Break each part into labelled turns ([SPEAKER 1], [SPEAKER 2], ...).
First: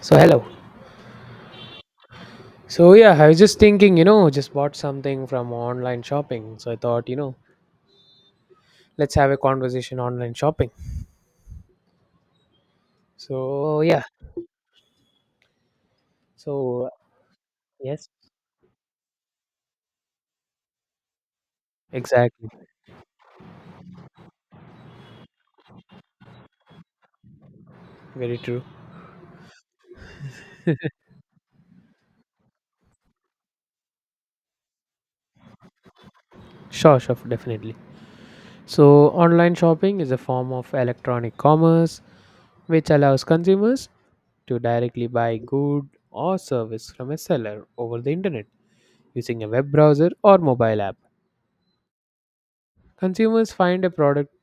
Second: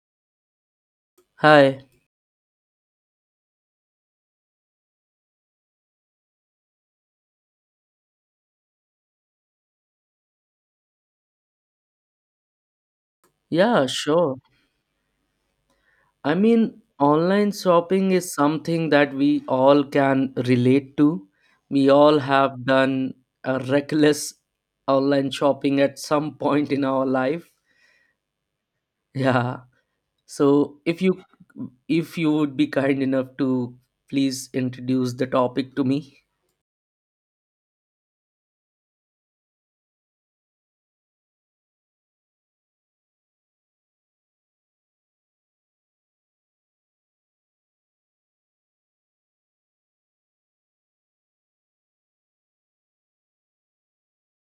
[SPEAKER 1] So hello.
[SPEAKER 2] Hi.
[SPEAKER 1] So yeah, I was just thinking, just bought something from online shopping. So I thought, let's have a conversation online shopping. So
[SPEAKER 2] Yeah,
[SPEAKER 1] yeah.
[SPEAKER 2] sure. I mean,
[SPEAKER 1] So
[SPEAKER 2] online
[SPEAKER 1] yes,
[SPEAKER 2] shopping is something that we all can relate to. We all
[SPEAKER 1] exactly.
[SPEAKER 2] have done a reckless online shopping at some point in our life.
[SPEAKER 1] Very true.
[SPEAKER 2] Yeah. So if you would be kind enough to please introduce the topic to me.
[SPEAKER 1] Sure, sure, definitely. So online shopping is a form of electronic commerce which allows consumers to directly buy good or service from a seller over the internet using a web browser or mobile app. Consumers find a product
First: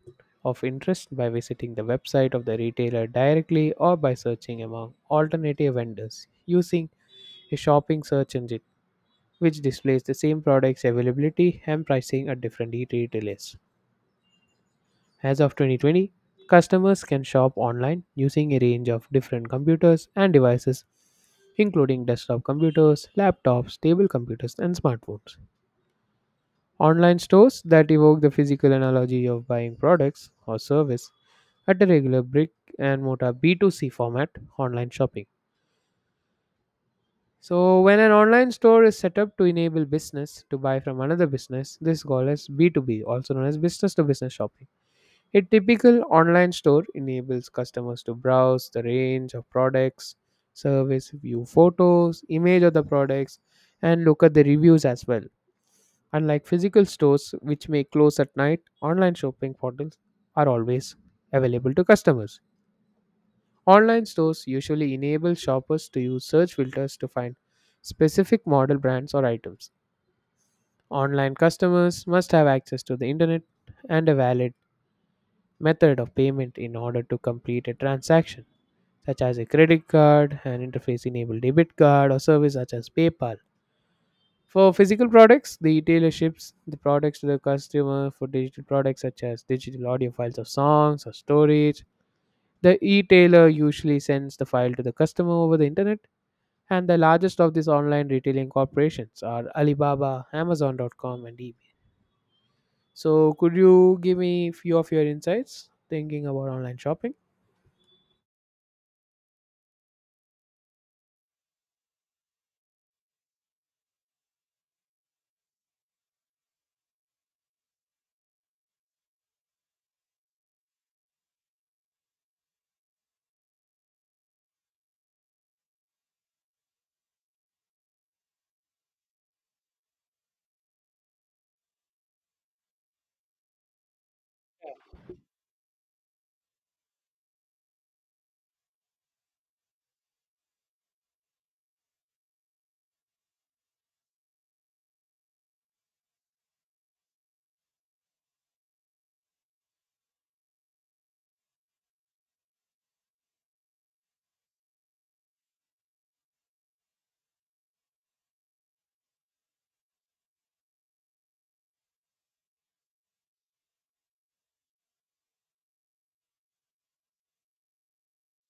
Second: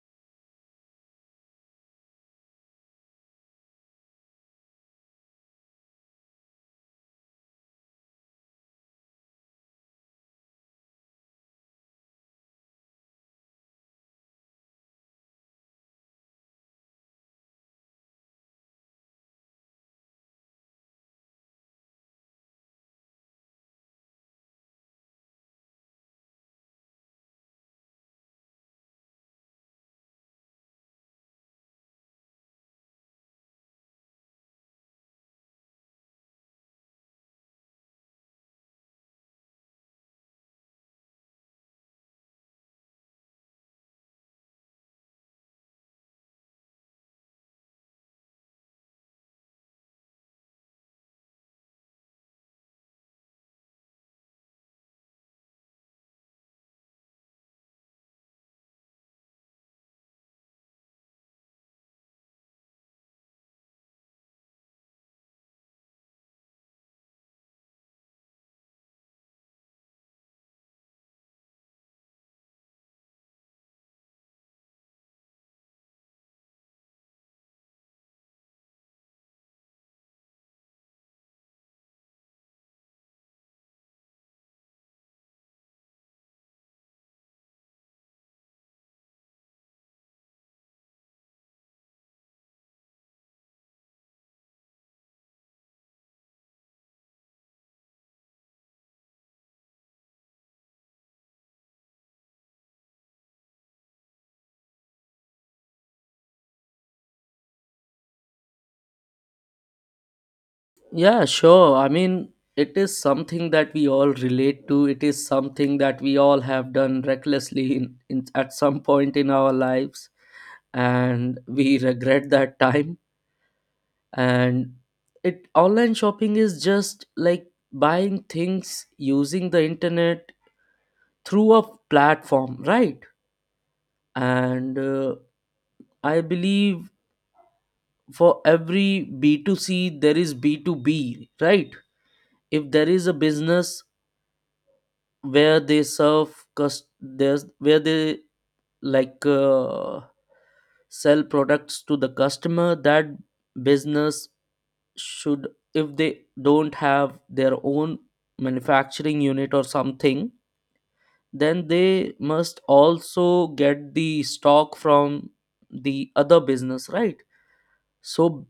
[SPEAKER 1] of interest by visiting the website of the retailer directly or by searching among alternative vendors using a shopping search engine which displays the same product's availability and pricing at different retailers. As of 2020, customers can shop online using a range of different computers and devices including desktop computers, laptops, table computers, and smartphones. Online stores that evoke the physical analogy of buying products or service at a regular brick and mortar B2C format online shopping. So, when an online store is set up to enable business to buy from another business, this is called as B2B, also known as business to business shopping. A typical online store enables customers to browse the range of products, service, view photos, image of the products, and look at the reviews as well. Unlike physical stores, which may close at night, online shopping portals are always available to customers. Online stores usually enable shoppers to use search filters to find specific model brands or items. Online customers must have access to the internet and a valid method of payment in order to complete a transaction, such as a credit card, an interface enabled debit card, or service such as PayPal. For physical products, the retailer ships the products to the customer. For digital products such as digital audio files of songs or storage, the retailer usually sends the file to the customer over the internet. And the largest of these online retailing corporations are Alibaba, Amazon.com, and eBay. So, could you give me few of your insights thinking about online shopping?
[SPEAKER 2] Yeah, sure. I mean, it is something that we all relate to. It is something that we all have done recklessly in at some point in our lives, and we regret that time. And it online shopping is just like buying things using the internet through a platform, right? And I believe for every B2C, there is B2B, right? If there is a business where they serve there's where they like uh, sell products to the customer. That business should, if they don't have their own manufacturing unit or something, then they must also get the stock from the other business, right? So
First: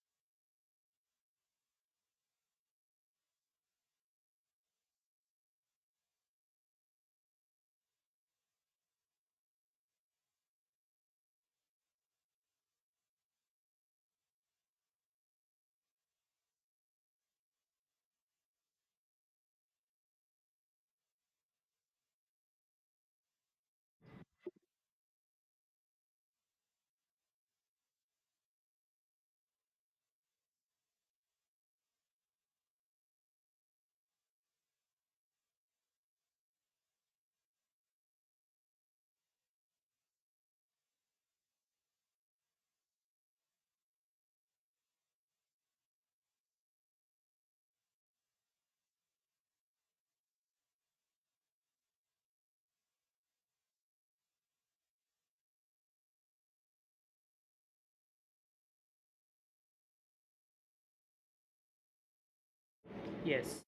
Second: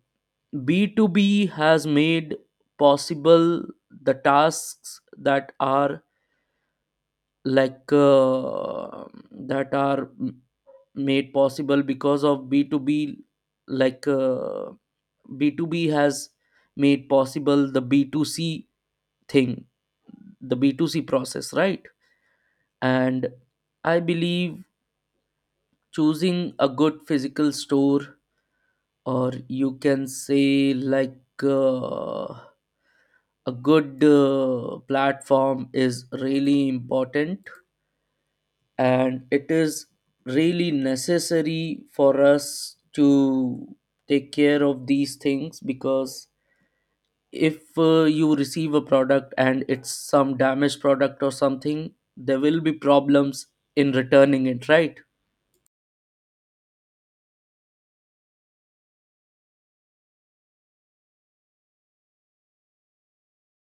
[SPEAKER 2] B2B has made possible the tasks that are like uh, that are m- made possible because of B2B. like uh, B2B has made possible the B2C thing, the B2C process, right? And I believe choosing a good physical store, or you can say uh, a good platform, is really important. And it is really necessary for us to take care of these things, because if you receive a product and it's some damaged product or something, there will be problems in returning it, right?
[SPEAKER 1] Yes.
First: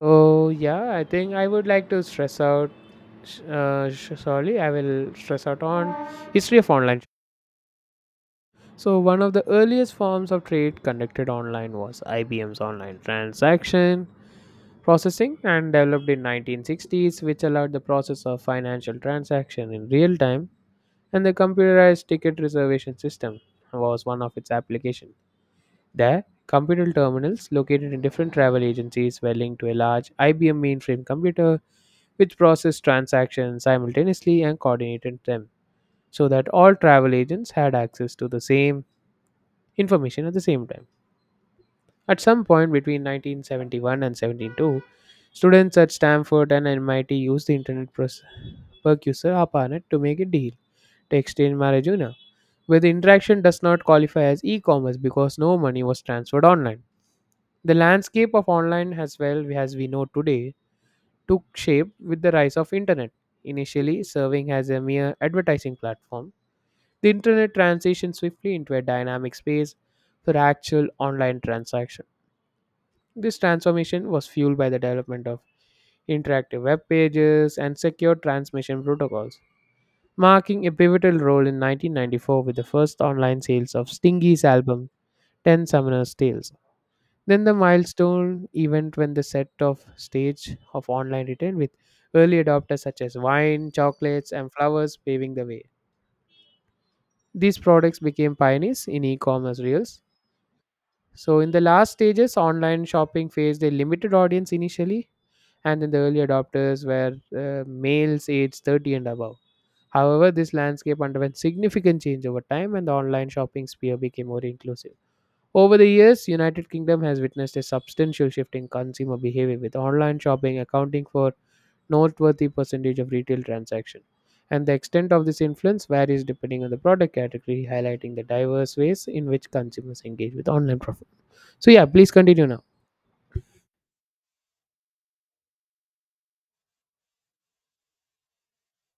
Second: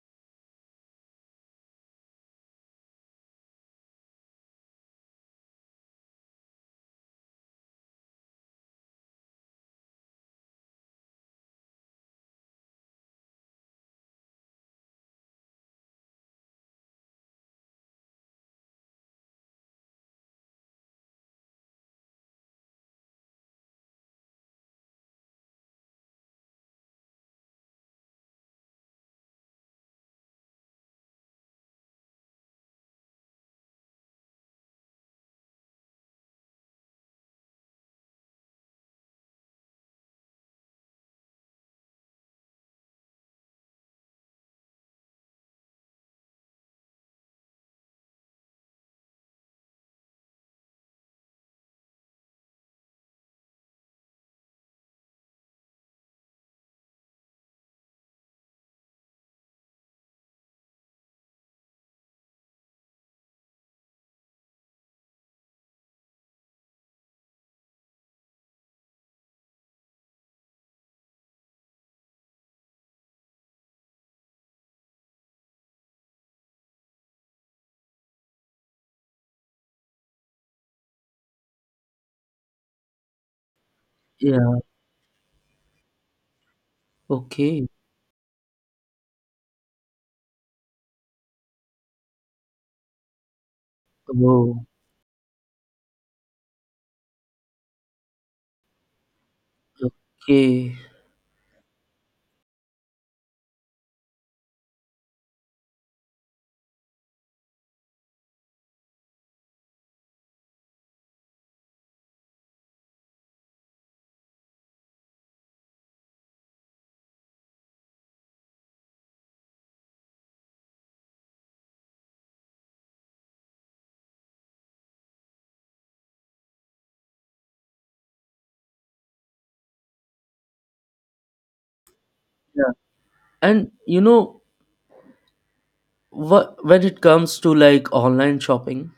[SPEAKER 1] Oh, yeah, I think I would like to stress out. Sorry, I will stress out on history of online. So, one of the earliest forms of trade conducted online was IBM's online transaction processing, and developed in 1960s, which allowed the process of financial transaction in real time and the computerized ticket reservation system was one of its applications. There, computer terminals located in different travel agencies were linked to a large IBM mainframe computer which processed transactions simultaneously and coordinated them so that all travel agents had access to the same information at the same time. At some point between 1971 and 72, students at Stanford and MIT used the precursor ARPANET to make a deal to exchange marijuana where the interaction does not qualify as e-commerce because no money was transferred online. The landscape of online as well as we know today took shape with the rise of internet, initially serving as a mere advertising platform. The internet transitioned swiftly into a dynamic space for actual online transaction. This transformation was fueled by the development of interactive web pages and secure transmission protocols, marking a pivotal role in 1994 with the first online sales of
[SPEAKER 2] Yeah.
[SPEAKER 1] Stingy's album 10 summoner's tales. Then the
[SPEAKER 2] Okay.
[SPEAKER 1] milestone event when the set of stage of online retail with early adopters such as wine chocolates and
[SPEAKER 2] Oh.
[SPEAKER 1] flowers paving the way, these products became pioneers in e-commerce reels.
[SPEAKER 2] Okay.
[SPEAKER 1] So in the last stages, online shopping faced a limited audience initially, and then the early adopters were males aged 30 and above. However, this landscape underwent significant change over time and the online shopping sphere became more inclusive. Over the years, United Kingdom has witnessed a substantial shift in consumer behavior with online shopping accounting for noteworthy percentage of retail transaction. And the extent of this influence varies depending on the product category, highlighting the diverse ways in which consumers engage with online profit. So yeah, please continue now.
[SPEAKER 2] Yeah. And you know what, when it comes to like online shopping,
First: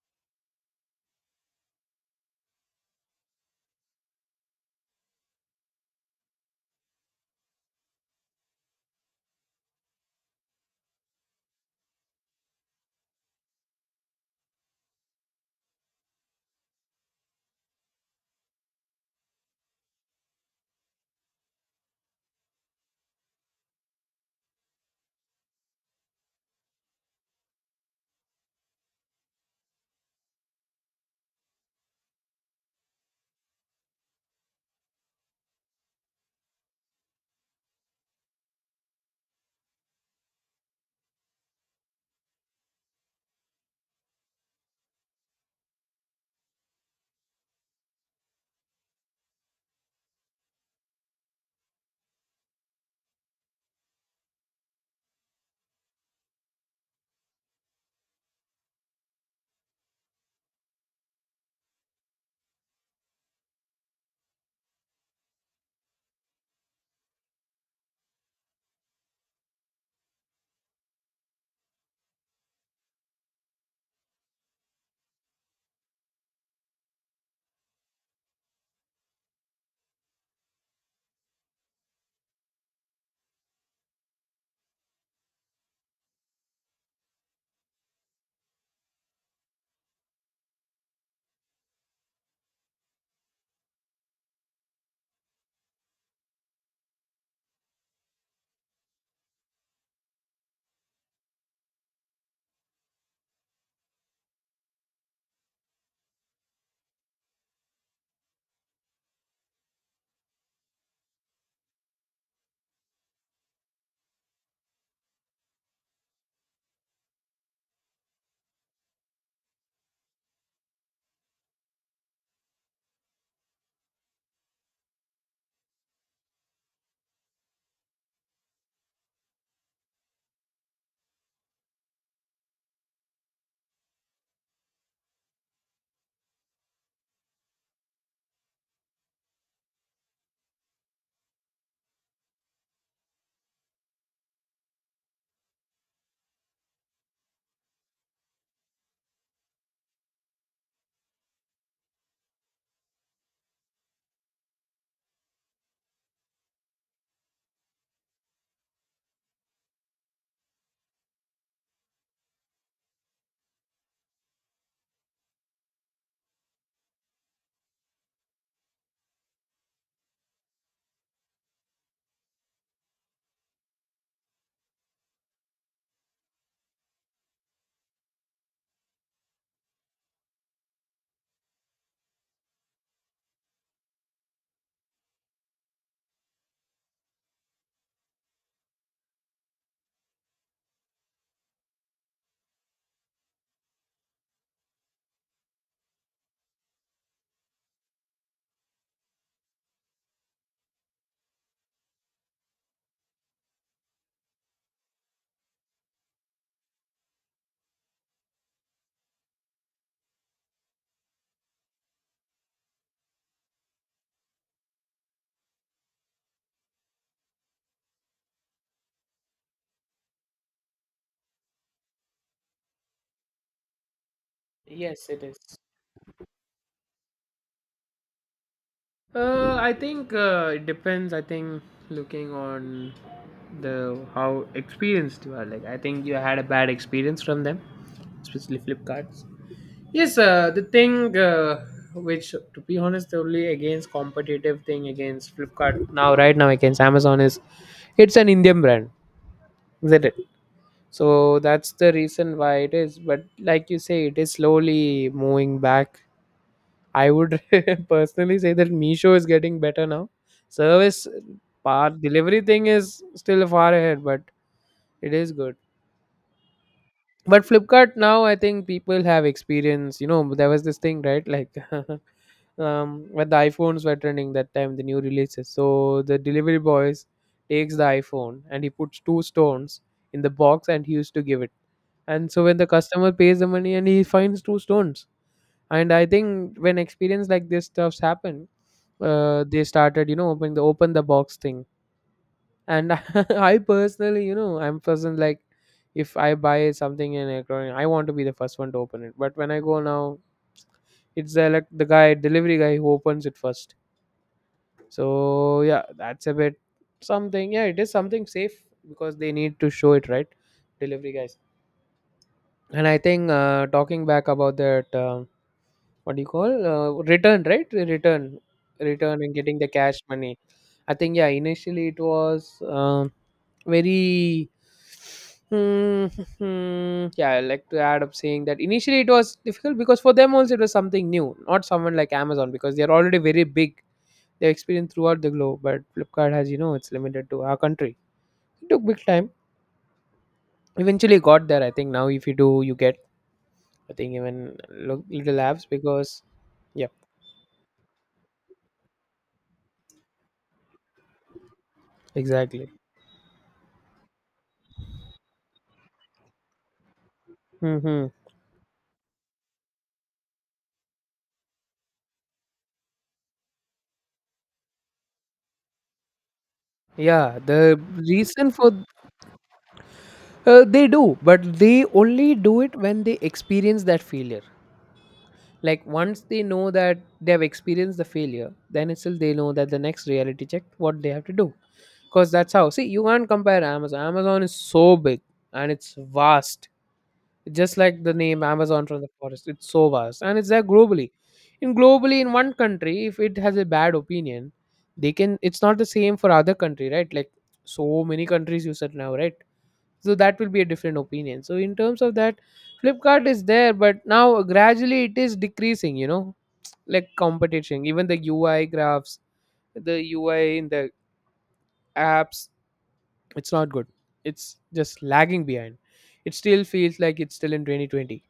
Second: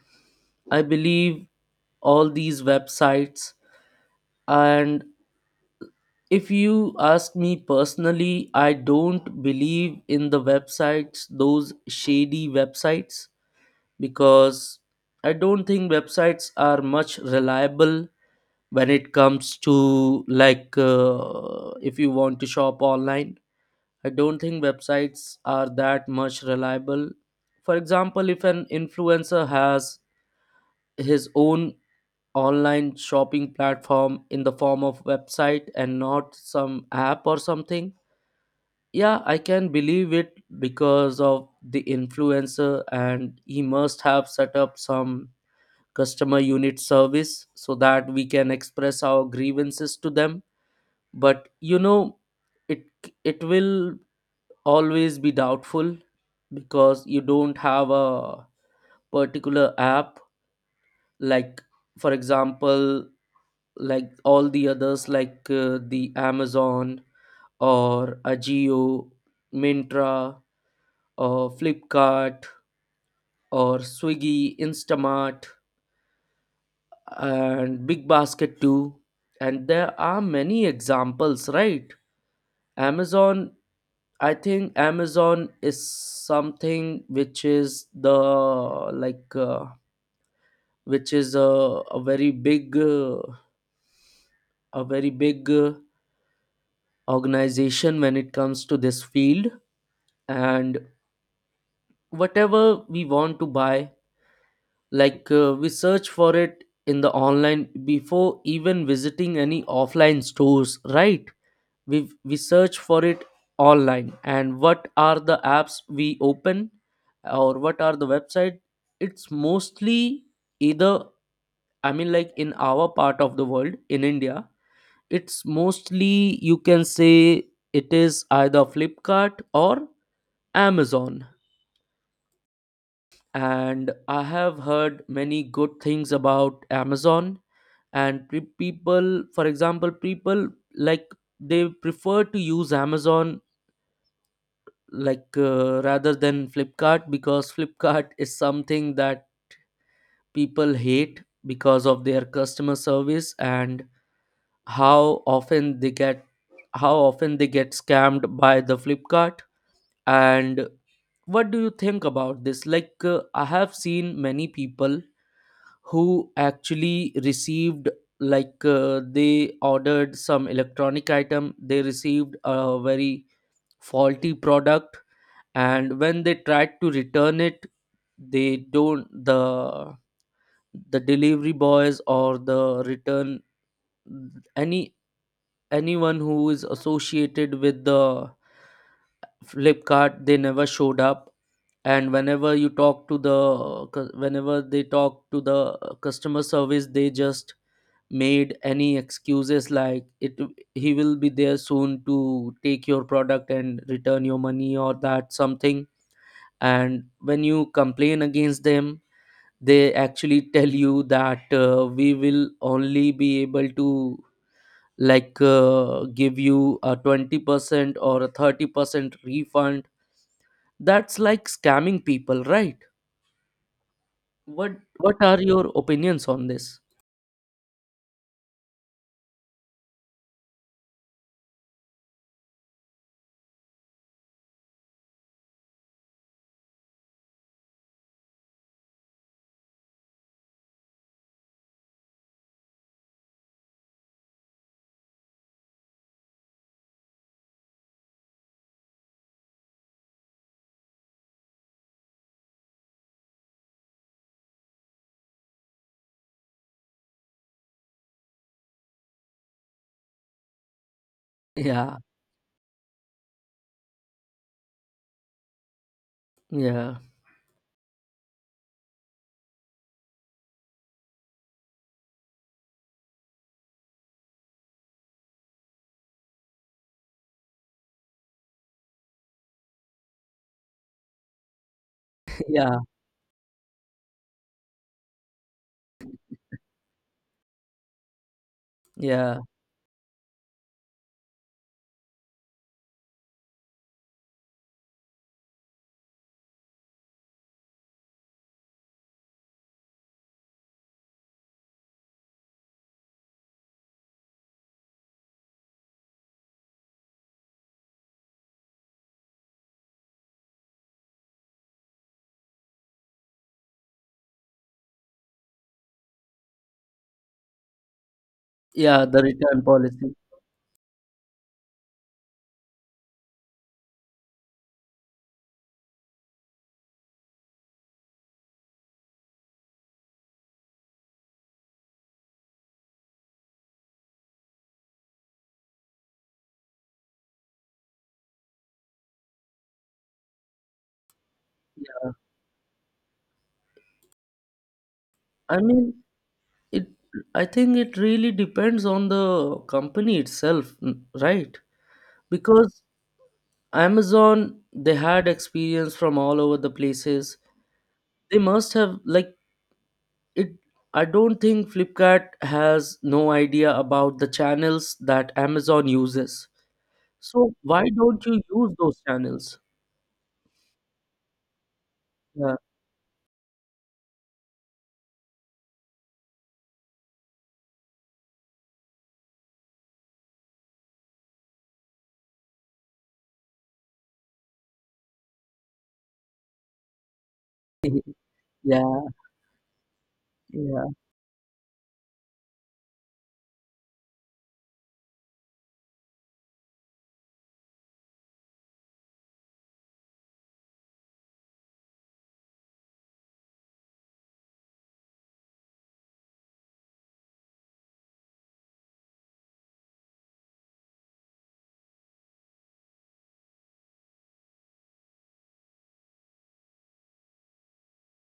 [SPEAKER 2] I believe all these websites and if you ask me personally, I don't believe in the websites, those shady websites, because I don't think websites are much reliable when it comes to if you want to shop online. I don't think websites are that much reliable. For example, if an influencer has his own online shopping platform in the form of website and not some app or something, yeah, I can believe it because of the influencer, and he must have set up some customer unit service so that we can express our grievances to them. But you know, it it will always be doubtful because you don't have a particular app. Like for example, like all the others, the Amazon, or Ajio, Mintra, or Flipkart, or Swiggy, Instamart, and Big Basket too. And there are many examples, right? Amazon, I think Amazon is something which is the like uh, which is a very big a very big organization when it comes to this field. And whatever we want to buy, we search for it in the online before even visiting any offline stores, right? We search for it online. And what are the apps we open or what are the website? It's mostly either, I mean, like in our part of the world in India, it's mostly you can say it is either Flipkart or Amazon. And I have heard many good things about Amazon. And people, for example, people like, they prefer to use Amazon, rather than Flipkart, because Flipkart is something that people hate because of their customer service and how often they get how often they get scammed by the Flipkart. And what do you think about this? I have seen many people who actually received, they ordered some electronic item, they received a very faulty product, and when they tried to return it, they don't, the delivery boys or the return, any anyone who is associated with the Flipkart, they never showed up. And whenever you talk to the whenever they talk to the customer service, they just made any excuses like it, he will be there soon to take your product and return your money or that something. And when you complain against them, they actually tell you that we will only be able to give you a 20% or a 30% refund. That's like scamming people, right? what
[SPEAKER 1] Yes,
[SPEAKER 2] what
[SPEAKER 1] it is.
[SPEAKER 2] are your opinions on this?
[SPEAKER 1] I think it depends. I think looking on the how experienced you are. Like I think you had a bad experience from them, especially Flipkarts. Yes, the thing which, to be honest, the only against competitive thing against Flipkart now, right now against Amazon is it's an Indian brand, isn't it? So that's the reason why it is. But like you say, it is slowly moving back. I would personally say that Misho is getting better now. Service
[SPEAKER 2] Yeah.
[SPEAKER 1] part delivery thing is still far ahead, but it is good.
[SPEAKER 2] Yeah.
[SPEAKER 1] But Flipkart now, I think people have experience. You know, there was this thing, right? Like when the iPhones were trending that time, the new releases. So the delivery boys takes the iPhone and he puts two stones in the box and he used to give it. And so when the
[SPEAKER 2] Yeah.
[SPEAKER 1] customer pays the money and he finds two stones, and I think when experience like this stuffs happen,
[SPEAKER 2] Yeah.
[SPEAKER 1] they started opening the open the box thing. And I personally, I'm person like if I buy something in electronic, I want to be the first one to open it. But when I go now, it's the the guy delivery guy who opens it first. So yeah, that's a bit something. Yeah, it is something safe because they need to show it, right? Delivery guys. And I think talking back about that what do you call return, right? return
[SPEAKER 2] Yeah, the
[SPEAKER 1] return and getting
[SPEAKER 2] return
[SPEAKER 1] the cash
[SPEAKER 2] policy.
[SPEAKER 1] money. I think yeah, initially it was very. Hmm, hmm, yeah, I like to add up saying that initially it was difficult because for them also it was something new, not someone like Amazon because they're already very big. They experience throughout the globe, but Flipkart has, you know, it's limited to our country. It took big time. Eventually got there. I think now if you do, you get I think even little
[SPEAKER 2] I
[SPEAKER 1] apps
[SPEAKER 2] mean,
[SPEAKER 1] because
[SPEAKER 2] it.
[SPEAKER 1] yeah,
[SPEAKER 2] I think it really depends on the company itself, right?
[SPEAKER 1] exactly.
[SPEAKER 2] Because Amazon, they had experience from all over the places.
[SPEAKER 1] Hmm.
[SPEAKER 2] They must have like it. I don't think Flipkart has no idea about the channels that Amazon uses.
[SPEAKER 1] Yeah,
[SPEAKER 2] So
[SPEAKER 1] the
[SPEAKER 2] why don't you
[SPEAKER 1] reason for
[SPEAKER 2] use those channels?
[SPEAKER 1] they do, but they only
[SPEAKER 2] Yeah.
[SPEAKER 1] do it when they experience that failure. Like once they know that they have experienced the failure, then itself they know that the next reality check what they have to do. Because that's how, see, you can't compare Amazon. Amazon is so big and it's vast, just like the name Amazon
[SPEAKER 2] Yeah,
[SPEAKER 1] from the forest, it's so vast and it's there
[SPEAKER 2] yeah.
[SPEAKER 1] globally. In globally, in one country if it has a bad opinion, they can, it's not the same for other country, right? Like so many countries you said now, right? So that will be a different opinion. So in terms of that, Flipkart is there but now gradually it is decreasing, you know, like competition. Even the UI graphs, the UI in the apps, it's not good. It's just lagging behind. It still feels like it's still in 2020.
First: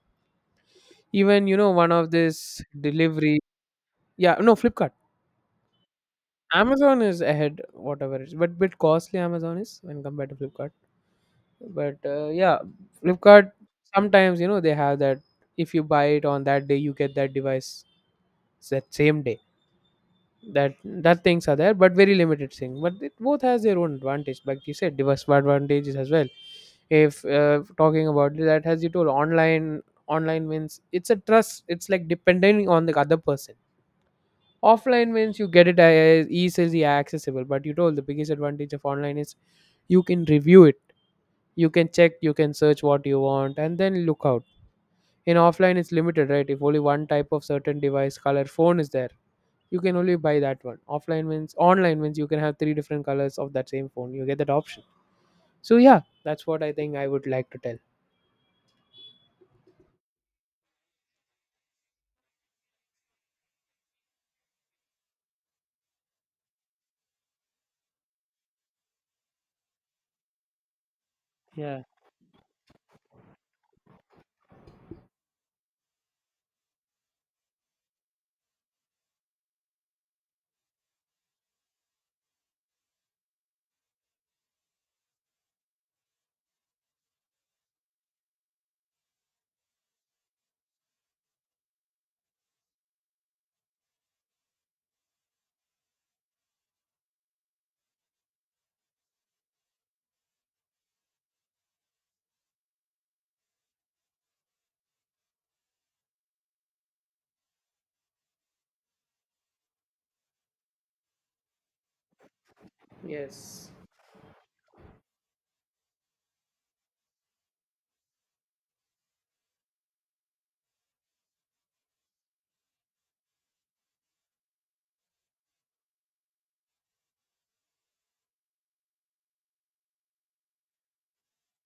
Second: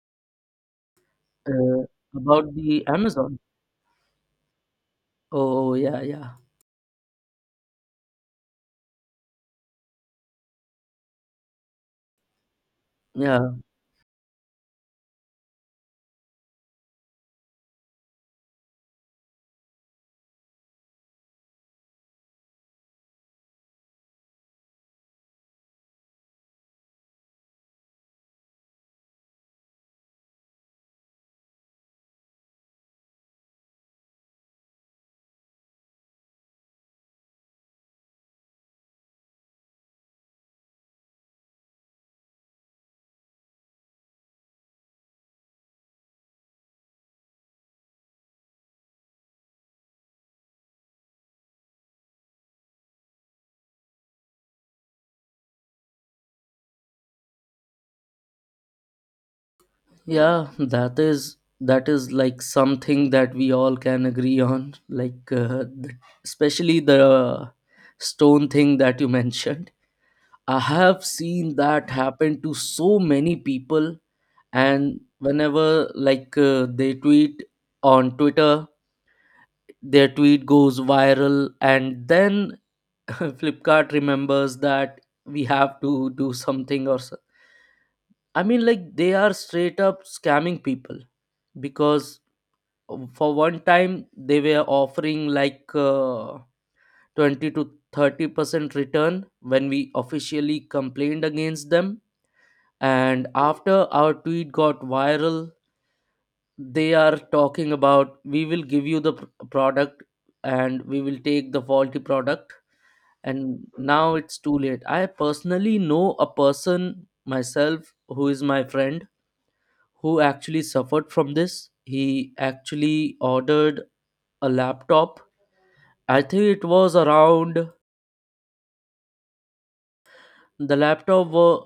[SPEAKER 1] Even you know
[SPEAKER 2] Uh,
[SPEAKER 1] one of
[SPEAKER 2] about
[SPEAKER 1] this
[SPEAKER 2] the Amazon.
[SPEAKER 1] delivery, yeah, no Flipkart.
[SPEAKER 2] Oh, oh, yeah, yeah,
[SPEAKER 1] Amazon is ahead, whatever it is, but bit costly Amazon is when compared to Flipkart. But yeah, Flipkart
[SPEAKER 2] yeah.
[SPEAKER 1] sometimes you know they have that if you buy it on that day you get that device that same day. That things are there, but very limited thing. But it both has their own advantage, like you said, device advantages as well. If talking about that, as you told, online means it's a trust. It's like depending on the other person. Offline means you get it as easily accessible, but you told the biggest advantage of online is you can review it, you can check, you can search what you want and then look out. In offline it's limited, right? If only one type of certain device color phone is there, you can only buy that one. Offline means, online means you can have three different colors of that same phone, you get that option. So yeah, that's what I think I would like to tell.
[SPEAKER 2] Yeah, that is like something that we all can agree on, especially the stone thing that you mentioned. I have seen
[SPEAKER 1] Yeah.
[SPEAKER 2] that happen to so many people, and whenever they tweet on Twitter, their tweet goes viral, and then Flipkart remembers that we have to do something or so. I mean, like they are straight up scamming people, because for one time they were offering 20 to 30% return when we officially complained against them, and after our tweet got viral, they are talking about we will give you the product and we will take the faulty product. And
[SPEAKER 1] Yes.
[SPEAKER 2] now it's too late. I personally know a person myself who is my friend, who actually suffered from this. He actually ordered a laptop. I think it was around the laptop. wa-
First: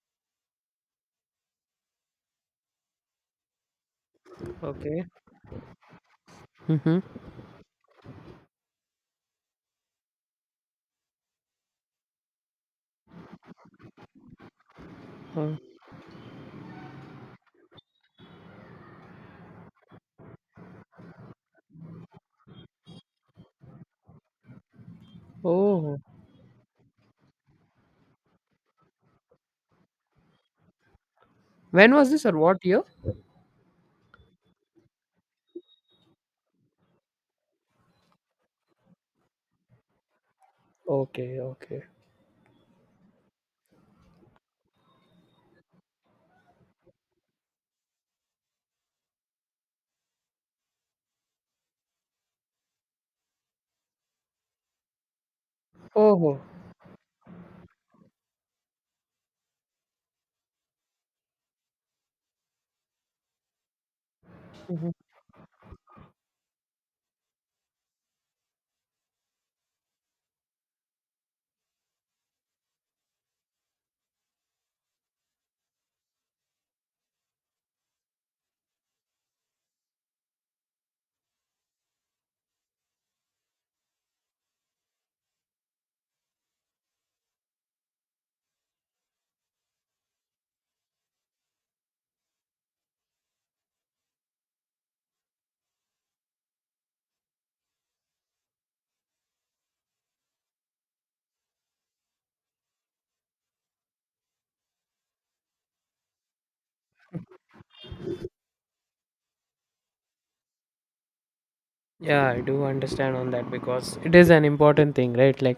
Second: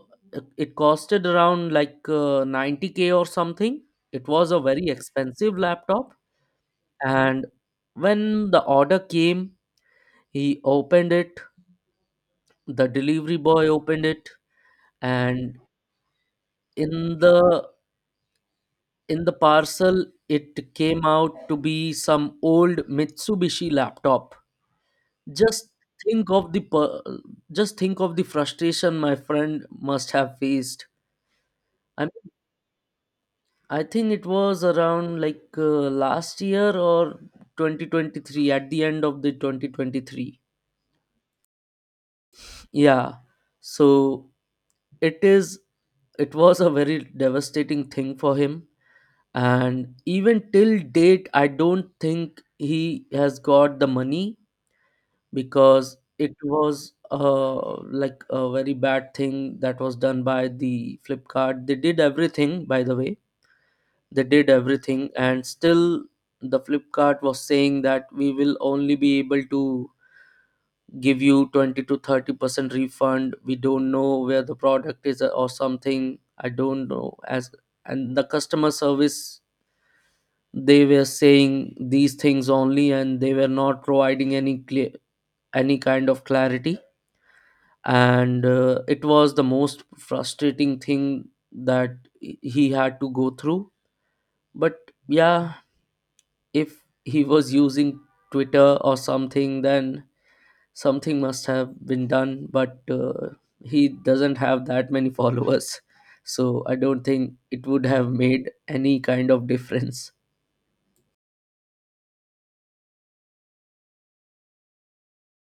[SPEAKER 2] It costed around 90k or something. It was a very
[SPEAKER 1] Okay.
[SPEAKER 2] expensive laptop.
[SPEAKER 1] Mm-hmm.
[SPEAKER 2] And when the order came, he opened it. The delivery boy opened it, and in the in the parcel, it came out to be some old Mitsubishi laptop. Just
[SPEAKER 1] Oh.
[SPEAKER 2] think of the per- just think of the frustration my friend must have faced.
[SPEAKER 1] When
[SPEAKER 2] I'm.
[SPEAKER 1] was this or what year?
[SPEAKER 2] I think it was around last year, or 2023, at the end of the 2023.
[SPEAKER 1] Okay, okay.
[SPEAKER 2] Yeah. So it is it was a very devastating thing for him, and even till date I don't think he has got the money, because it
[SPEAKER 1] Oh.
[SPEAKER 2] was like a very bad thing that was done by the Flipkart. They did everything, by the way, they did
[SPEAKER 1] Mhm.
[SPEAKER 2] everything, and still the Flipkart was saying that we will only be able to give you 20 to 30% refund. We don't know where the product is, or something, I don't know as. And the customer service, they were saying these things only, and they were not providing any kind of clarity. And it was the most frustrating thing that he had to go through. But yeah, if he was using Twitter or something, then something must have been done. But he doesn't have that many followers, so I don't think it would have made any kind of difference.
[SPEAKER 1] Yeah, I do understand on that because it is an important thing, right? Like,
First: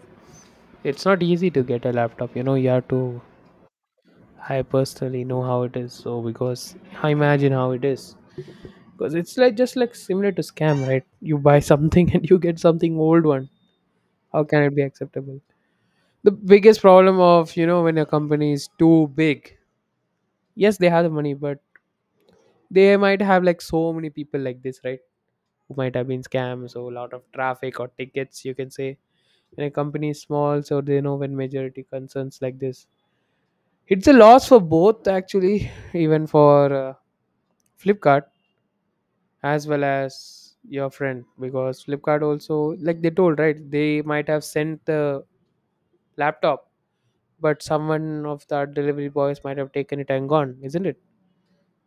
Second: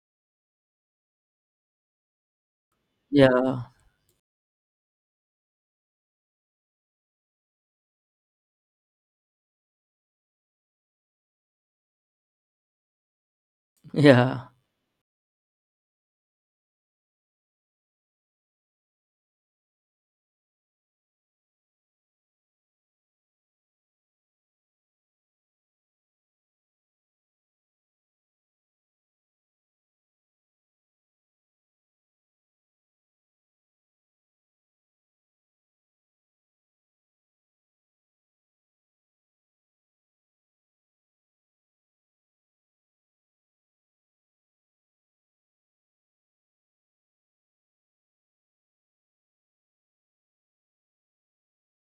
[SPEAKER 1] it's not easy to get a laptop. You know, you have to.
[SPEAKER 2] Yeah,
[SPEAKER 1] I personally know how it is, so because I imagine how it is. Because it's like just like similar to scam, right? You buy something and you get something old one. How
[SPEAKER 2] yeah,
[SPEAKER 1] can it be acceptable? The biggest problem of you know when a company is too big. Yes, they have the money, but they might have like so many people like this, right? Who might have been scammed, so a lot of traffic or tickets, you can say. When a company is small, so they know when majority concerns like this, it's a loss for both actually, even for Flipkart, as well as your friend, because Flipkart also, like they told, right, they might have sent the laptop, but someone of the delivery boys might have taken it and gone, isn't it?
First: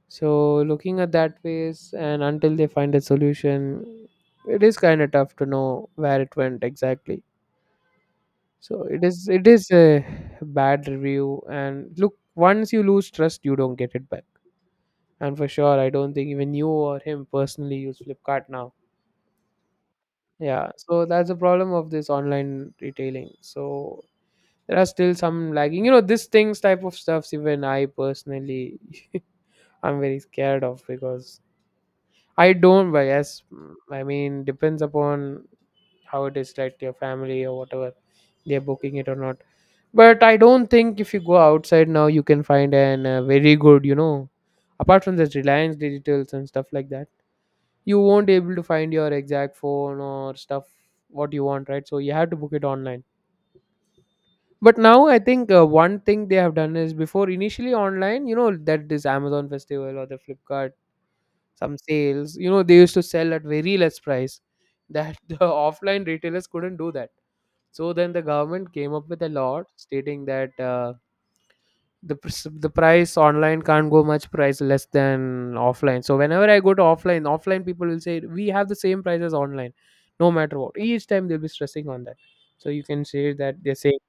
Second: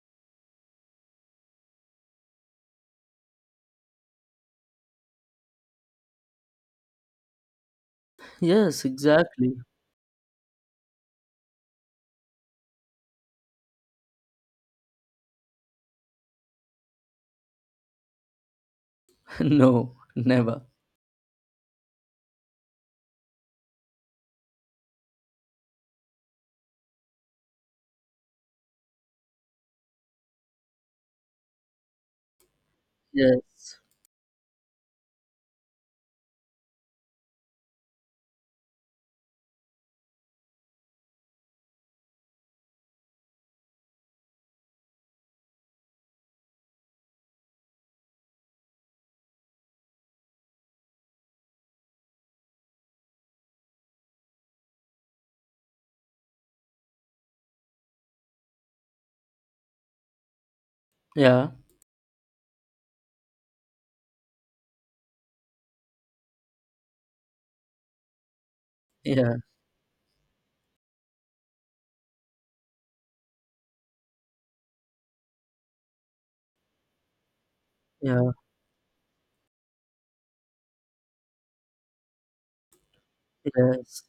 [SPEAKER 1] So looking at that ways, and until they find a solution, it is kind of tough to know where it went exactly. So
[SPEAKER 2] yes,
[SPEAKER 1] it is it
[SPEAKER 2] exactly.
[SPEAKER 1] is a bad review, and look, once you lose trust you don't get it back. And for sure, I don't think even you or him personally use Flipkart now.
[SPEAKER 2] No, never.
[SPEAKER 1] Yeah. So that's the problem of this online retailing. So there are still some lagging. You know, this things type of stuffs, even I personally I'm very scared of, because I don't buy, yes,
[SPEAKER 2] Yes,
[SPEAKER 1] I mean, depends upon how it is, like your family or whatever they're booking it or not. But I don't think, if you go outside now, you can find an very good, you know, apart from this Reliance Digitals and stuff like that, you won't be able to find your exact phone or stuff what you want, right? So you have to book it online. But now I think one thing they have done is, before initially online, you know, that this Amazon festival or the Flipkart
[SPEAKER 2] yeah,
[SPEAKER 1] some sales, you know, they used to sell at very less price that the offline retailers couldn't do that. So then the government came up with a
[SPEAKER 2] yeah,
[SPEAKER 1] law stating that. The price online can't go much price less than offline, so whenever I go to offline, offline people will say
[SPEAKER 2] yeah,
[SPEAKER 1] we have the same price as online, no matter what. Each time they'll be stressing on that, so you can say that they say
[SPEAKER 2] yes,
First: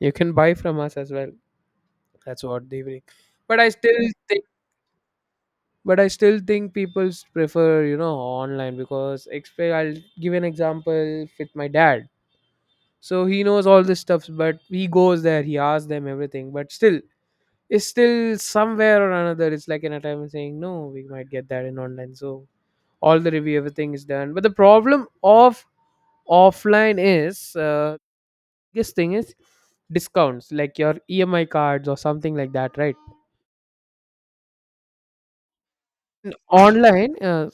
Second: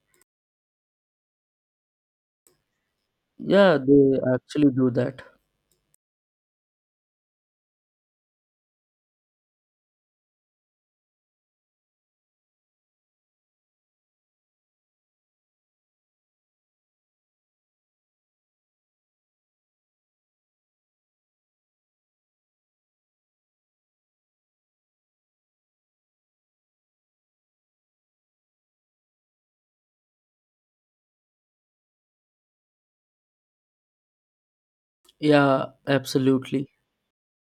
[SPEAKER 1] you can buy from us as well. That's what they bring. but i
[SPEAKER 2] yeah.
[SPEAKER 1] still
[SPEAKER 2] They
[SPEAKER 1] think
[SPEAKER 2] actually do that.
[SPEAKER 1] but i still think people prefer, you know, online, because I'll give an example with my dad. So he knows all this stuff, but he goes there, he asks them everything, but still is still somewhere or another. It's like an attempt saying, no, we might get that in online. So all the review, everything is done. But the problem of offline is, biggest thing is discounts, like your EMI cards or something like that, right?
[SPEAKER 2] Yeah,
[SPEAKER 1] In
[SPEAKER 2] absolutely.
[SPEAKER 1] online, uh,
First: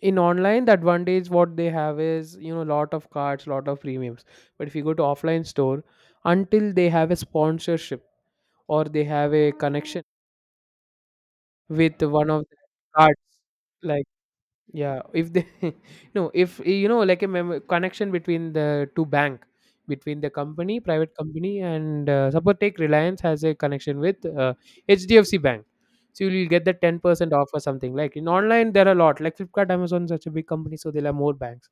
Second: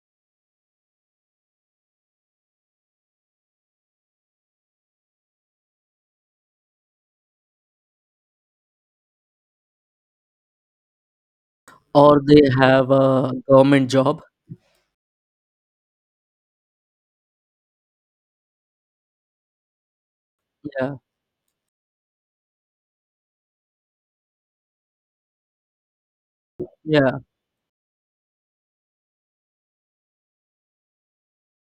[SPEAKER 1] in online, the advantage what they have is, you know, lot of cards, lot of premiums. But if you go to offline store, until they have a sponsorship or they have a connection with
[SPEAKER 2] Or
[SPEAKER 1] one
[SPEAKER 2] they
[SPEAKER 1] of the
[SPEAKER 2] have
[SPEAKER 1] cards,
[SPEAKER 2] a government
[SPEAKER 1] like,
[SPEAKER 2] job.
[SPEAKER 1] yeah, if they no, if you know like a connection between the two bank, between the company,
[SPEAKER 2] Yeah,
[SPEAKER 1] private company, and suppose take Reliance has a connection with HDFC bank, so you'll get the
[SPEAKER 2] yeah.
[SPEAKER 1] 10% off or something. Like in online there are a lot, like Flipkart, Amazon, such a big company, so they'll have more banks.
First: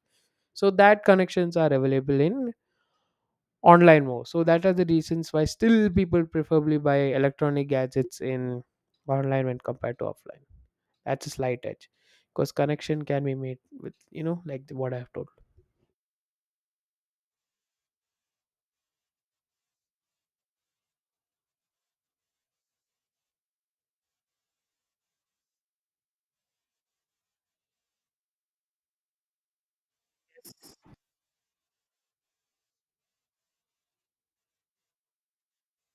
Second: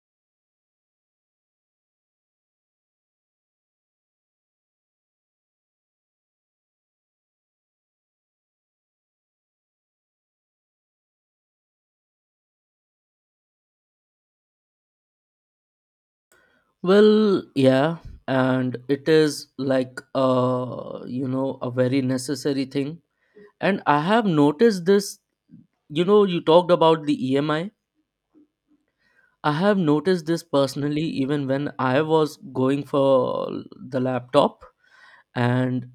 [SPEAKER 1] So that connections are available in online more, so that are the reasons why still people preferably buy electronic gadgets in online when compared to offline. That's a slight edge because connection can be made with, you know, like the, what I've told.
[SPEAKER 2] Well, yeah, and it is like you know, a very necessary thing. And I have noticed this, you know, you talked about the EMI. I have noticed this personally even when I was going for the laptop, and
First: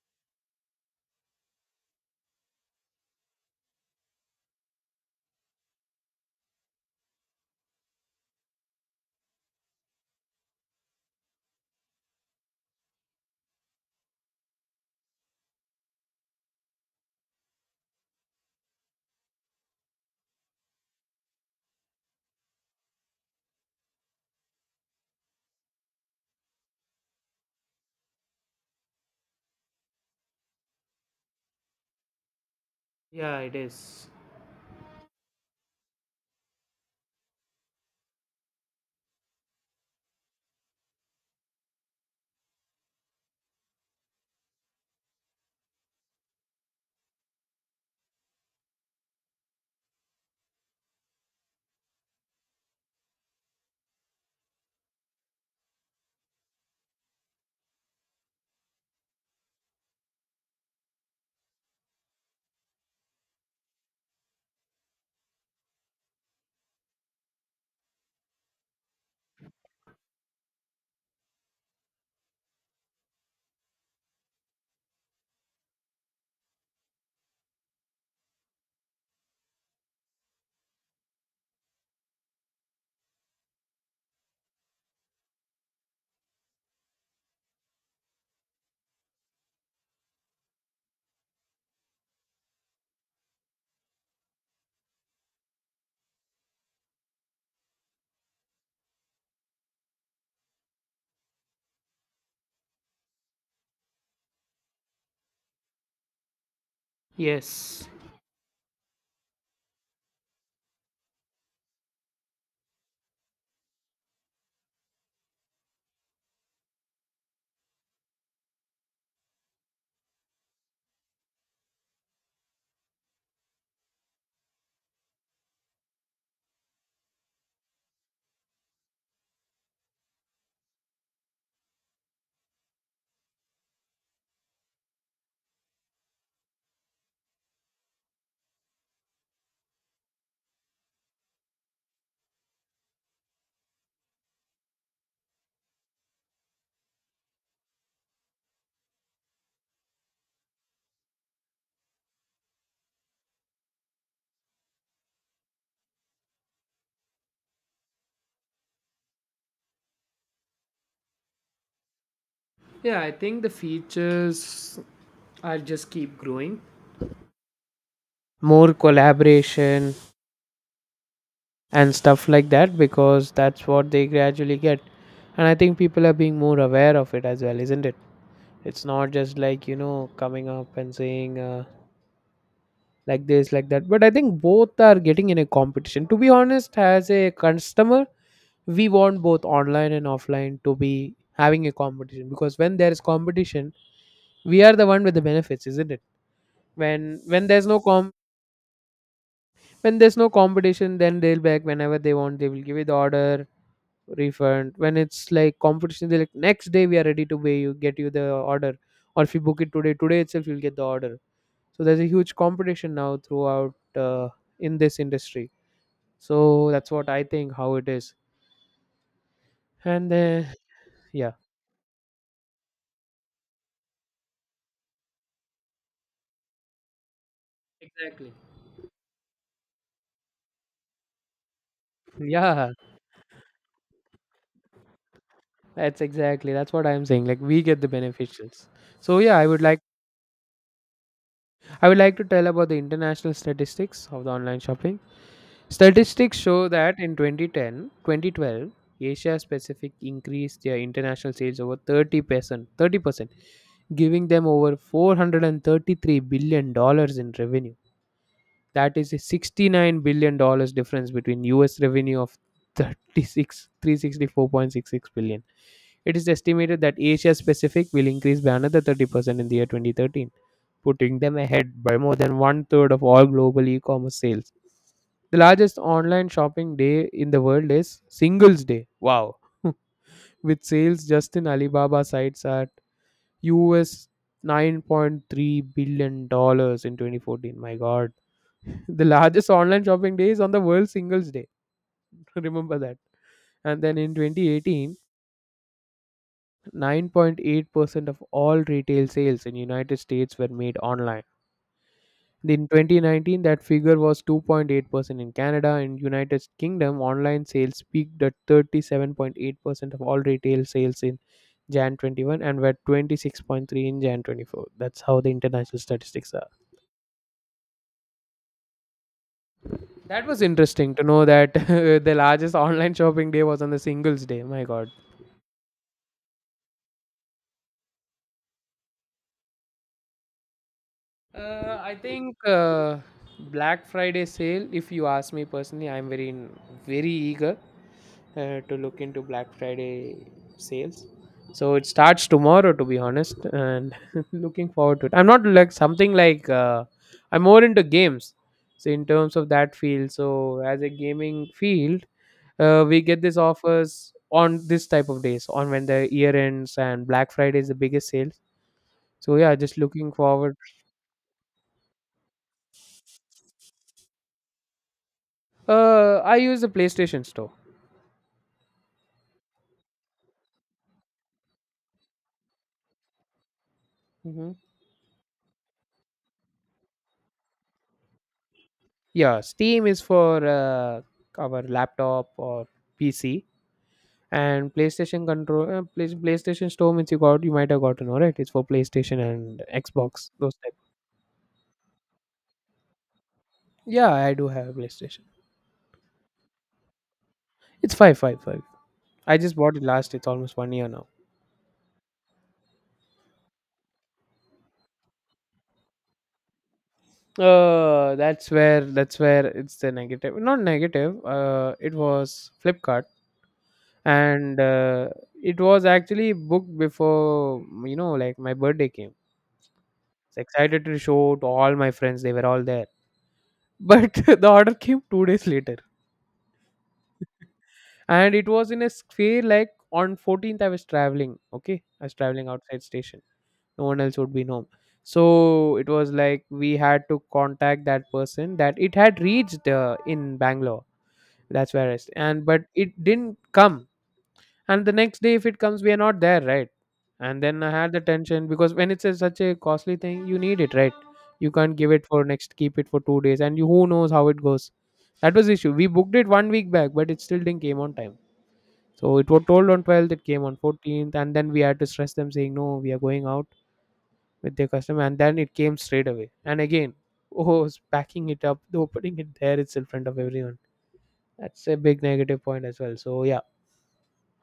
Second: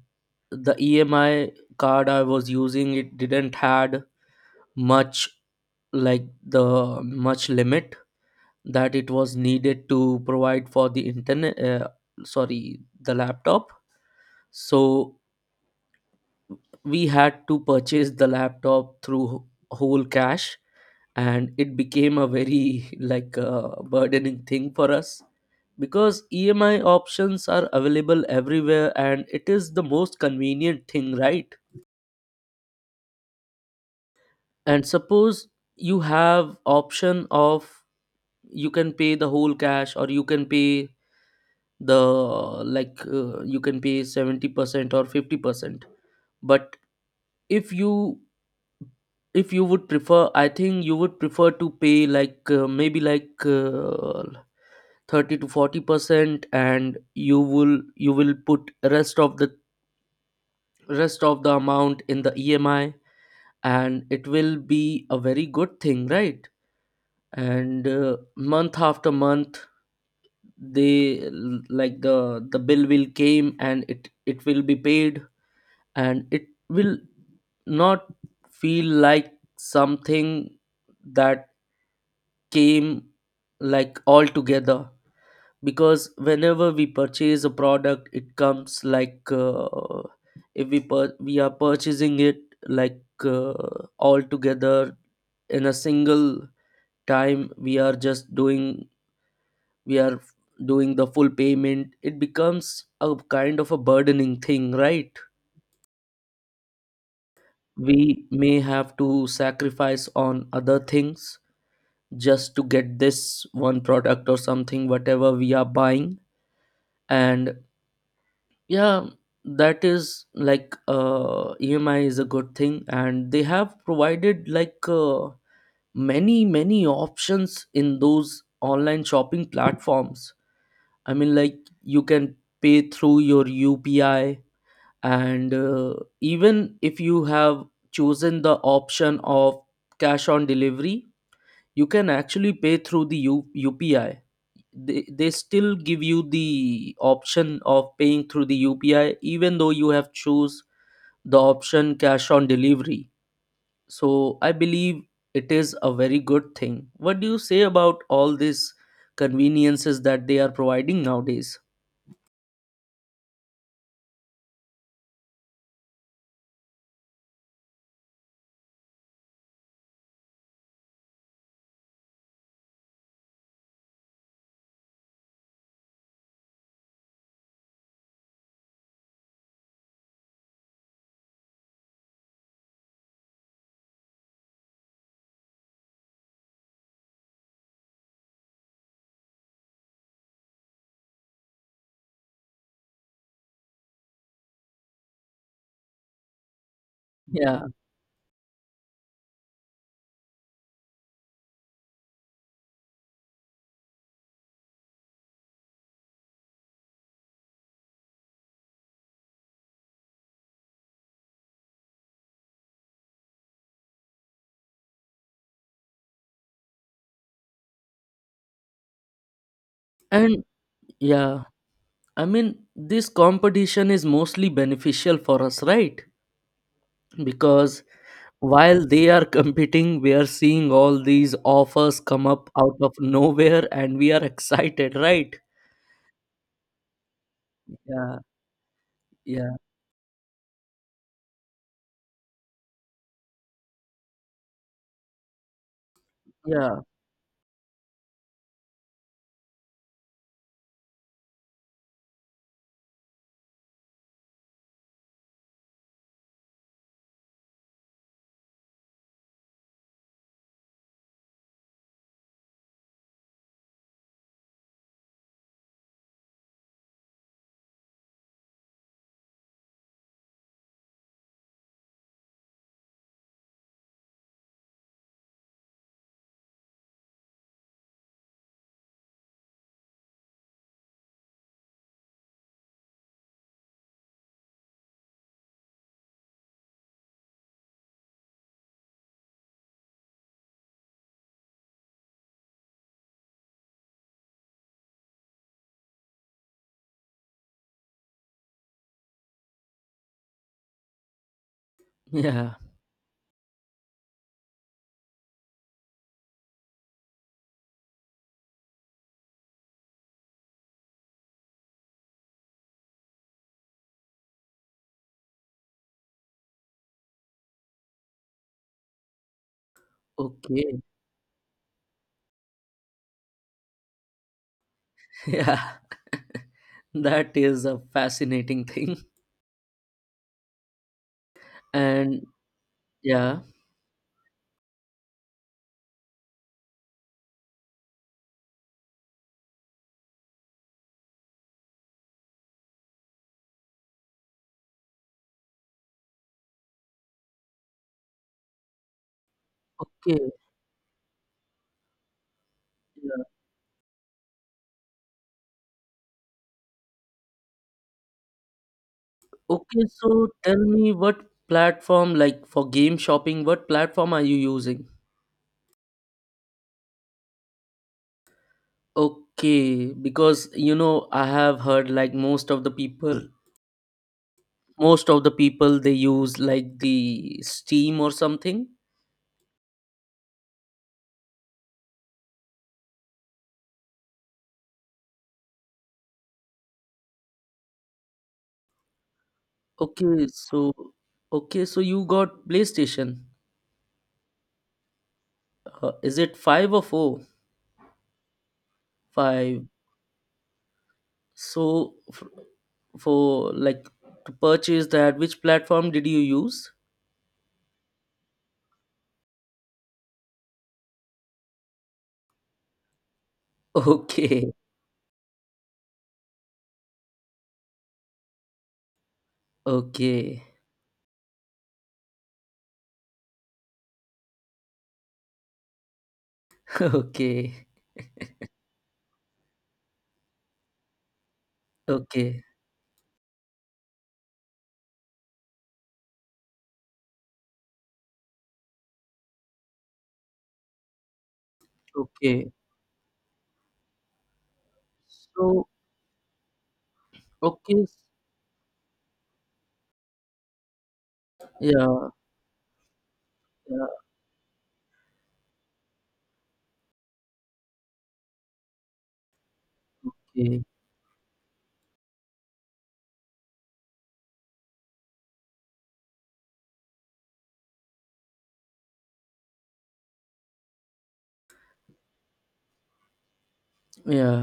[SPEAKER 2] the EMI card I was using, it didn't had much, like, the much limit that it was needed to provide for the internet, sorry, the laptop. So we had to purchase the laptop through whole cash, and it became a very burdening thing for us, because EMI options are available everywhere, and it is the most convenient thing, right?
[SPEAKER 1] Yeah, it is.
[SPEAKER 2] And suppose you have option of, you can pay the whole cash or you can pay 70% or 50%. But if you if you would prefer, I think you would prefer to pay maybe 30 to 40%, and you will put rest of the rest of the amount in the EMI, and it will be a very good thing, right? And month after month, like the bill will came, and it will be paid, and it will not feel like something that came like all together. Because whenever we purchase a product, it comes if we are purchasing it like uh, all together in a single time, we are doing the full payment, it becomes a kind of a burdening thing, right?
[SPEAKER 1] Yes.
[SPEAKER 2] We may have to sacrifice on other things just to get this one product or something whatever we are buying. And yeah, that is like EMI is a good thing, and they have provided many many options in those online shopping platforms. I mean, like, you can pay through your UPI. And even if you have chosen the option of cash on delivery, you can actually pay through the UPI. They still give you the option of paying through the UPI, even though you have choose the option cash on delivery. So I believe it is a very good thing. What do you say about all these conveniences that they are providing nowadays?
[SPEAKER 1] Yeah, I think the features are just keep growing. More collaboration and stuff like that, because that's what they gradually get. And I think people are being more aware of it as well, isn't it? It's not just like, you know, coming up and saying like this, like that. But I think both are getting in a competition. To be honest, as a customer, we want both online and offline to be having a competition, because when there is competition, we are the one with the benefits, isn't it? when when
[SPEAKER 2] Yeah.
[SPEAKER 1] there's no com when there's no competition, then they'll back whenever they want, they will give you the order refund. When it's like competition, they're like, next day we are ready to pay, you get you the order, or if you book it today, today itself you'll get the order. So there's a huge competition now throughout in this industry. So that's what I think how it is. And
[SPEAKER 2] And
[SPEAKER 1] yeah,
[SPEAKER 2] yeah. I mean, this competition is mostly beneficial for us, right? Because
[SPEAKER 1] exactly,
[SPEAKER 2] while they are competing, we are seeing all these offers come up
[SPEAKER 1] yeah.
[SPEAKER 2] out of nowhere, and we are excited, right?
[SPEAKER 1] That's exactly, that's what I'm saying. Like we get the
[SPEAKER 2] Yeah,
[SPEAKER 1] beneficials. So yeah, I
[SPEAKER 2] yeah,
[SPEAKER 1] would like I would like to tell about the international statistics of the online shopping. Statistics show
[SPEAKER 2] yeah,
[SPEAKER 1] that in 2010, 2012, Asia Pacific increased their international sales over 30%, 30%, giving them over $433 billion in revenue. That is a $69 billion difference between US revenue of 36 364.66 billion. It is estimated that Asia Pacific will increase by another 30% in the year 2013, putting them ahead by more than one third of all global e commerce sales. The largest online shopping day in the world is Singles Day. Wow. With sales just in Alibaba sites at US $9.3 billion dollars in 2014. My God. The largest online shopping day is on the World Singles Day. Remember that. And then in 2018, 9.8% of all retail sales in United States were made online.
[SPEAKER 2] yeah.
[SPEAKER 1] In 2019, that figure was 2.8% in Canada. In United Kingdom, online sales peaked at 37.8% of all retail sales in Jan 21 and were 26.3 in Jan 24. That's how the international statistics are. That was
[SPEAKER 2] Okay.
[SPEAKER 1] interesting to know that the largest online shopping day was on the Singles Day. My God.
[SPEAKER 2] Yeah. That is a fascinating thing.
[SPEAKER 1] I
[SPEAKER 2] And
[SPEAKER 1] think
[SPEAKER 2] yeah,
[SPEAKER 1] Black Friday sale. If you ask me personally, I'm very eager to look into Black Friday sales. So it starts tomorrow, to be honest, and looking forward to it. I'm not like something like I'm more into games. So in terms of that field,
[SPEAKER 2] okay.
[SPEAKER 1] so as a gaming field, we
[SPEAKER 2] Yeah.
[SPEAKER 1] get these offers on this type of days, on when the year ends and Black Friday is the biggest sales. So yeah, just
[SPEAKER 2] Okay,
[SPEAKER 1] looking
[SPEAKER 2] so
[SPEAKER 1] forward.
[SPEAKER 2] tell me what platform, like for game shopping, what platform are you using?
[SPEAKER 1] I use the PlayStation Store.
[SPEAKER 2] Okay, because you know, I have heard like most of the people
[SPEAKER 1] Hmm.
[SPEAKER 2] most of the people they use like the Steam or something.
[SPEAKER 1] Yeah, Steam is for our laptop or PC, and PlayStation control PlayStation Store means you might have gotten, alright. It's for PlayStation and
[SPEAKER 2] okay
[SPEAKER 1] Xbox, those
[SPEAKER 2] so
[SPEAKER 1] type.
[SPEAKER 2] okay so you got PlayStation.
[SPEAKER 1] Yeah, I do have a PlayStation.
[SPEAKER 2] Is it five or four
[SPEAKER 1] It's five. I just
[SPEAKER 2] five
[SPEAKER 1] bought it last. It's almost one year now.
[SPEAKER 2] So, for like to purchase that, which platform did you use?
[SPEAKER 1] That's where it's the negative. Not negative. It was Flipkart,
[SPEAKER 2] Okay.
[SPEAKER 1] and it was actually booked before, you know, like my birthday came, was
[SPEAKER 2] Okay.
[SPEAKER 1] excited to show to all my friends. They were all there. But the order came 2 days later.
[SPEAKER 2] Okay,
[SPEAKER 1] And it was in a sphere like on 14th, I was traveling. Okay. I was
[SPEAKER 2] okay,
[SPEAKER 1] traveling outside station. No one else would be home. So it was like we had to contact that person that it had reached in Bangalore. That's where I and
[SPEAKER 2] okay.
[SPEAKER 1] but it didn't come. And the next day, if it
[SPEAKER 2] So
[SPEAKER 1] comes, we are not there, right? And then I
[SPEAKER 2] okay.
[SPEAKER 1] had the tension because when it's a, such a costly thing, you need it, right? You can't give it
[SPEAKER 2] Yeah,
[SPEAKER 1] for next, keep it for 2 days, and you,
[SPEAKER 2] yeah.
[SPEAKER 1] who knows how it goes. That was the issue, we booked it one week back, but it still didn't came on time. So it was told on 12th, it came on
[SPEAKER 2] Okay.
[SPEAKER 1] 14th, and then we had to stress them, saying, no, we are going out with their customer, and then it came straight away and again oh, packing it up, opening it there, it's in front of everyone. That's a big negative point as well. So yeah,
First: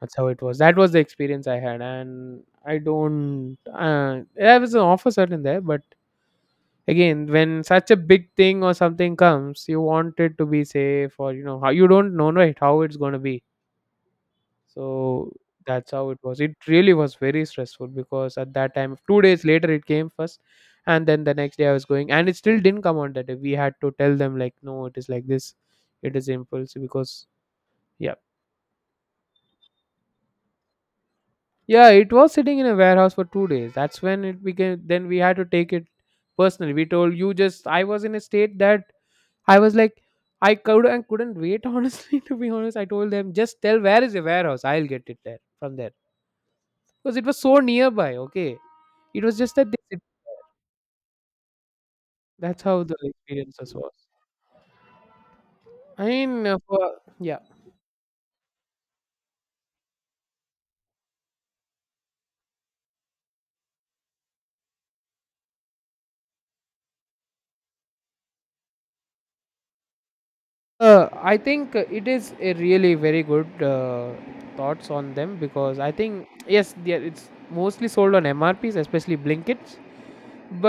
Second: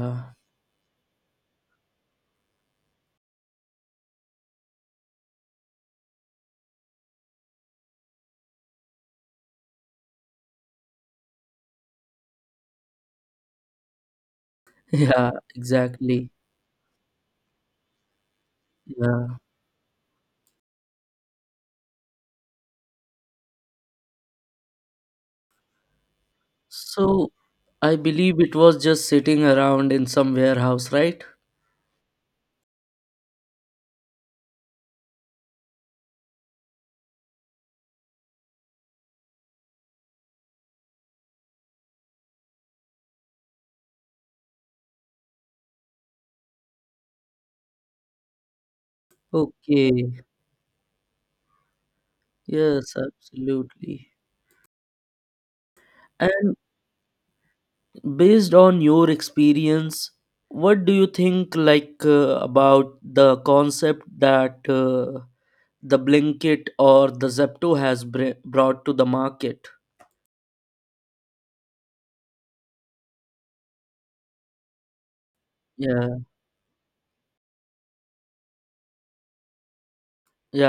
[SPEAKER 1] that's how it was. That was the experience I had, and I don't. I was an offer certain there, but again, when such a big thing or something comes, you want it to be safe, or you know how you don't know, right, how it's going to be.
[SPEAKER 2] Yeah,
[SPEAKER 1] So that's how it
[SPEAKER 2] exactly.
[SPEAKER 1] was. It really was very stressful because at that time, two
[SPEAKER 2] Yeah.
[SPEAKER 1] days later, it came first, and then the next day I was going, and it still didn't come on that day. We had to tell them like, no, it is like this, it is impulse because,
[SPEAKER 2] So, I
[SPEAKER 1] yeah.
[SPEAKER 2] believe it was just sitting around in some warehouse, right?
[SPEAKER 1] Yeah, it was sitting in a warehouse for 2 days. That's when it became. Then we had to take it personally. We told you just. I was in a state that I was like, I could and couldn't wait. Honestly, to be honest, I told them just tell where is the warehouse, I'll get it there from there, because it was so nearby. Okay, it was just that they.
[SPEAKER 2] Okay.
[SPEAKER 1] That's how
[SPEAKER 2] Yes,
[SPEAKER 1] the experiences was.
[SPEAKER 2] absolutely.
[SPEAKER 1] I mean,
[SPEAKER 2] And
[SPEAKER 1] for, yeah.
[SPEAKER 2] based on your experience, what do you think about the concept that the Blinkit or the Zepto has br brought to the market?
[SPEAKER 1] I think it is a really very good thoughts on them, because I
[SPEAKER 2] Yeah.
[SPEAKER 1] think yes, there it's mostly sold on MRPs, especially Blinkits.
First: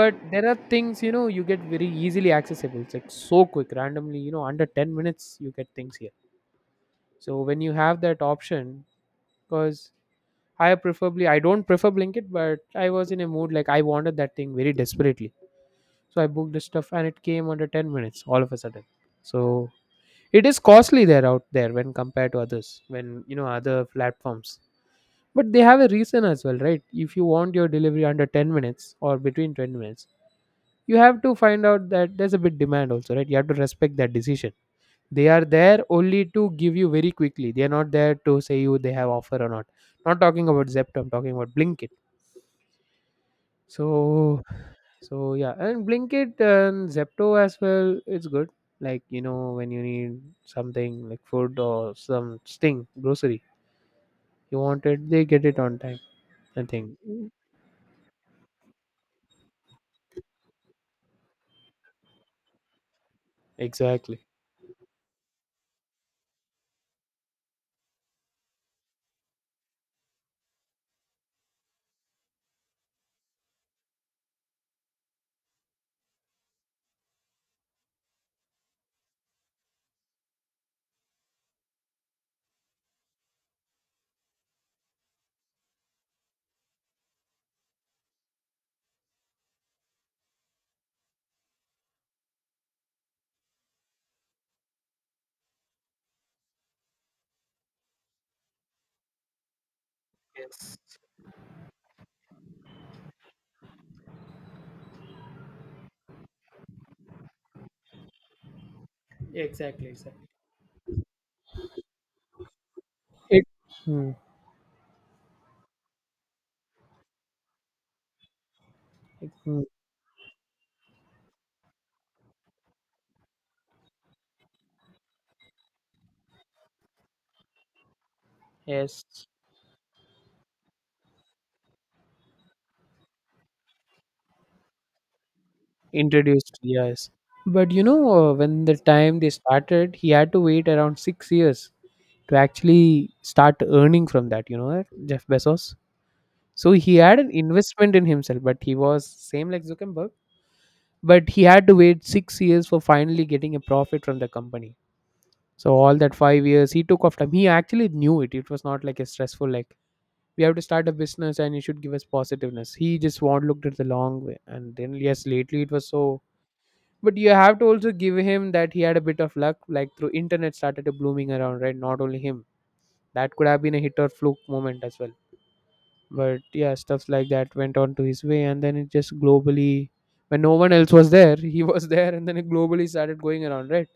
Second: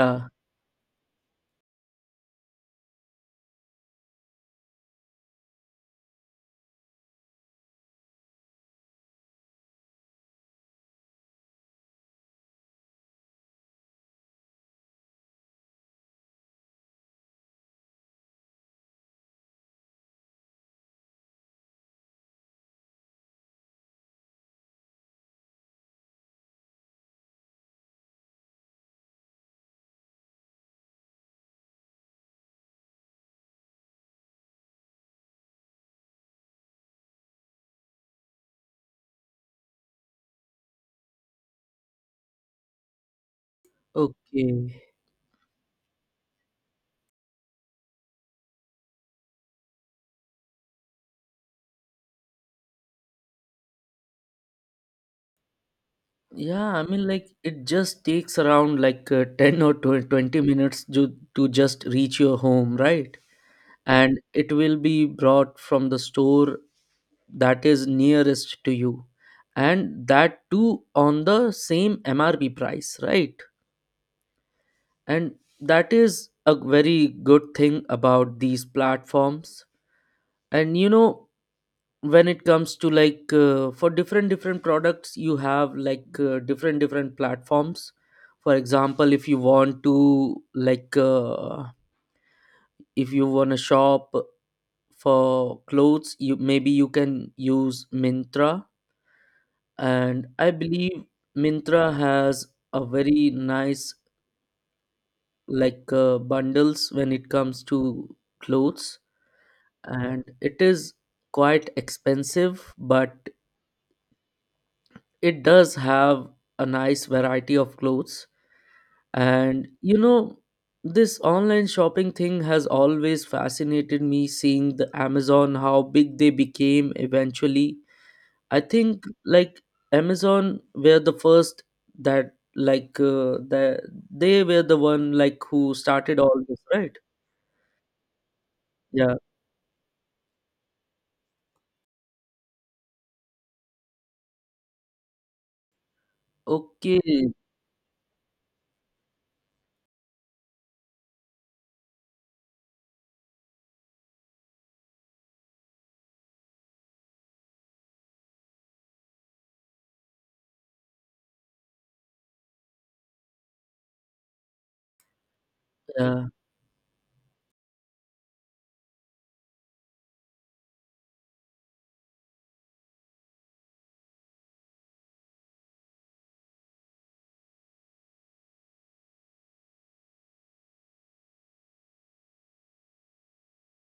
[SPEAKER 1] But there are things, you know, you get very easily accessible. It's like so quick, randomly, you know, under 10 minutes you get things here. So when you have that option, because I don't prefer Blinkit, but I was in a mood like I wanted that thing very desperately, so I booked the stuff and it came under 10 minutes all of a sudden. So it is costly there out there when compared to others, when, other platforms. But they have a reason as well, right? If you want your delivery under 10 minutes or between 20 minutes, you have to find out that there's a bit demand also, right? You have to respect that decision. They are there only to give you very quickly. They are not there to say you they have offer or not. Not talking about Zepto, I'm talking about Blinkit. So
[SPEAKER 2] Okay.
[SPEAKER 1] So yeah, and Blinkit and Zepto as well. It's good. Like when you need something like food or some sting grocery you want it, they get it on time. I
[SPEAKER 2] Yeah, I
[SPEAKER 1] think
[SPEAKER 2] mean, like it just takes around 10 or 20 minutes to just reach your home, right? And
[SPEAKER 1] Exactly.
[SPEAKER 2] it will be brought from the store that is nearest to you, and that too on the same MRP price, right? And that is a very good thing about these platforms. And you know, when it comes to for different different products, you have different different platforms. For example, if you want to, if you want to shop for clothes, you maybe you can use Mintra. And I
[SPEAKER 1] Yes,
[SPEAKER 2] believe Mintra has a very nice bundles when it comes to clothes.
[SPEAKER 1] exactly,
[SPEAKER 2] And
[SPEAKER 1] exactly.
[SPEAKER 2] it is quite expensive, but
[SPEAKER 1] It hmm,
[SPEAKER 2] it does have a nice variety of clothes.
[SPEAKER 1] it- hmm,
[SPEAKER 2] And you know, this online shopping thing has always fascinated me, seeing the Amazon, how big they became eventually. I think,
[SPEAKER 1] yes,
[SPEAKER 2] like, Amazon were the first that they were the one like who started all this,
[SPEAKER 1] introduced.
[SPEAKER 2] right?
[SPEAKER 1] Yes, but when the
[SPEAKER 2] Yeah.
[SPEAKER 1] time they started, he had to wait around 6 years to actually start earning from that. You know that Jeff Bezos. So he
[SPEAKER 2] Okay.
[SPEAKER 1] had an investment in himself, but he was same like Zuckerberg, but he had to wait 6 years for finally getting a profit from the company. So all that 5 years he took off time. He actually knew it. It was not like a stressful like we have to start a business and you should give us positiveness. He just want looked at the long way. And then yes, lately it was so,
[SPEAKER 2] Yeah.
[SPEAKER 1] but you have to also give him that he had a bit of luck, like through internet started blooming around, right? Not only him. That could have been a hit or fluke moment as well, but yeah, stuffs like that went on to his way, and then it just globally when no one else was there he was there, and then it globally started going around, right?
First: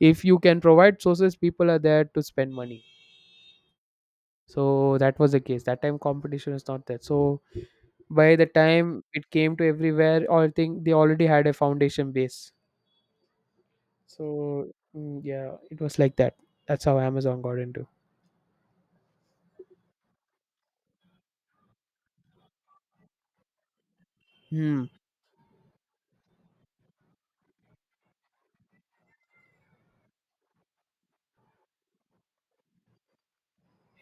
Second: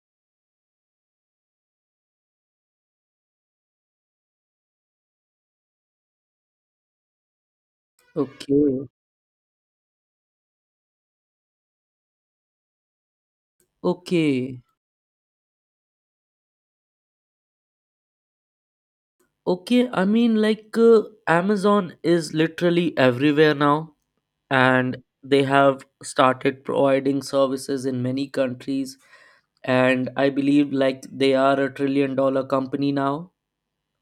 [SPEAKER 1] If you can provide sources, people are there to spend money. So that was the case. That time competition is not there. So by the
[SPEAKER 2] Okay.
[SPEAKER 1] time it came to everywhere, I think they already had a foundation base. So
[SPEAKER 2] Okay.
[SPEAKER 1] yeah, it was like that. That's how Amazon got into.
[SPEAKER 2] Okay. I mean, Amazon is literally everywhere now,
[SPEAKER 1] Hmm.
[SPEAKER 2] and they have started providing services in many countries. And I believe like they are a trillion dollar company now,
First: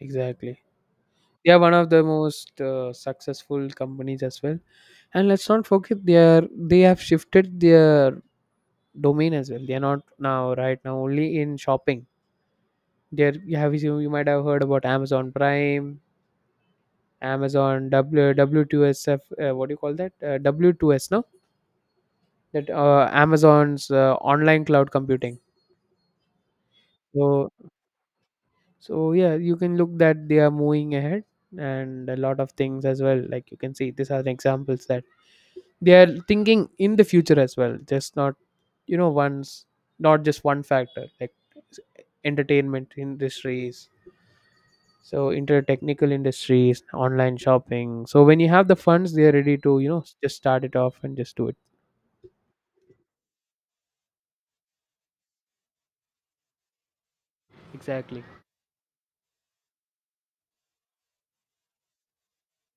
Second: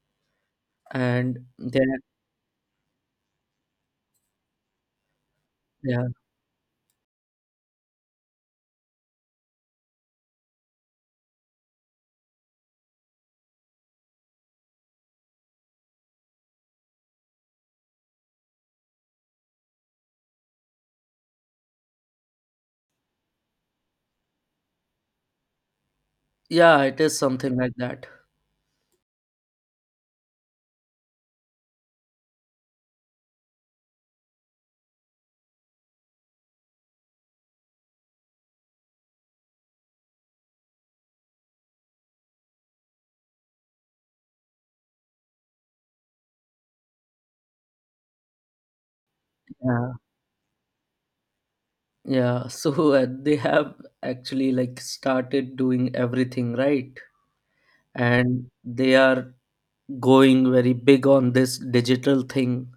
[SPEAKER 1] Exactly.
[SPEAKER 2] and
[SPEAKER 1] They are one
[SPEAKER 2] they
[SPEAKER 1] of the most successful companies as well. And let's not
[SPEAKER 2] yeah,
[SPEAKER 1] forget, they have shifted their domain as well. They are not now right now only in shopping. There, you might have heard about Amazon Prime. Amazon w w2sf, what do you call that, w2s, no, that, Amazon's online cloud computing.
[SPEAKER 2] yeah, it is
[SPEAKER 1] so
[SPEAKER 2] something like that.
[SPEAKER 1] so yeah, you can look that they are moving ahead and a lot of things as well. Like you can see, these are the examples that they are thinking in the future as well. Just not, once, not just one factor like s- entertainment industries. So into technical industries, online shopping. So when you have the funds, they are ready to
[SPEAKER 2] Yeah.
[SPEAKER 1] just start it off and just do it.
[SPEAKER 2] Yeah. So they have actually like started doing everything, right.
[SPEAKER 1] Exactly.
[SPEAKER 2] And they are going very big on this digital thing.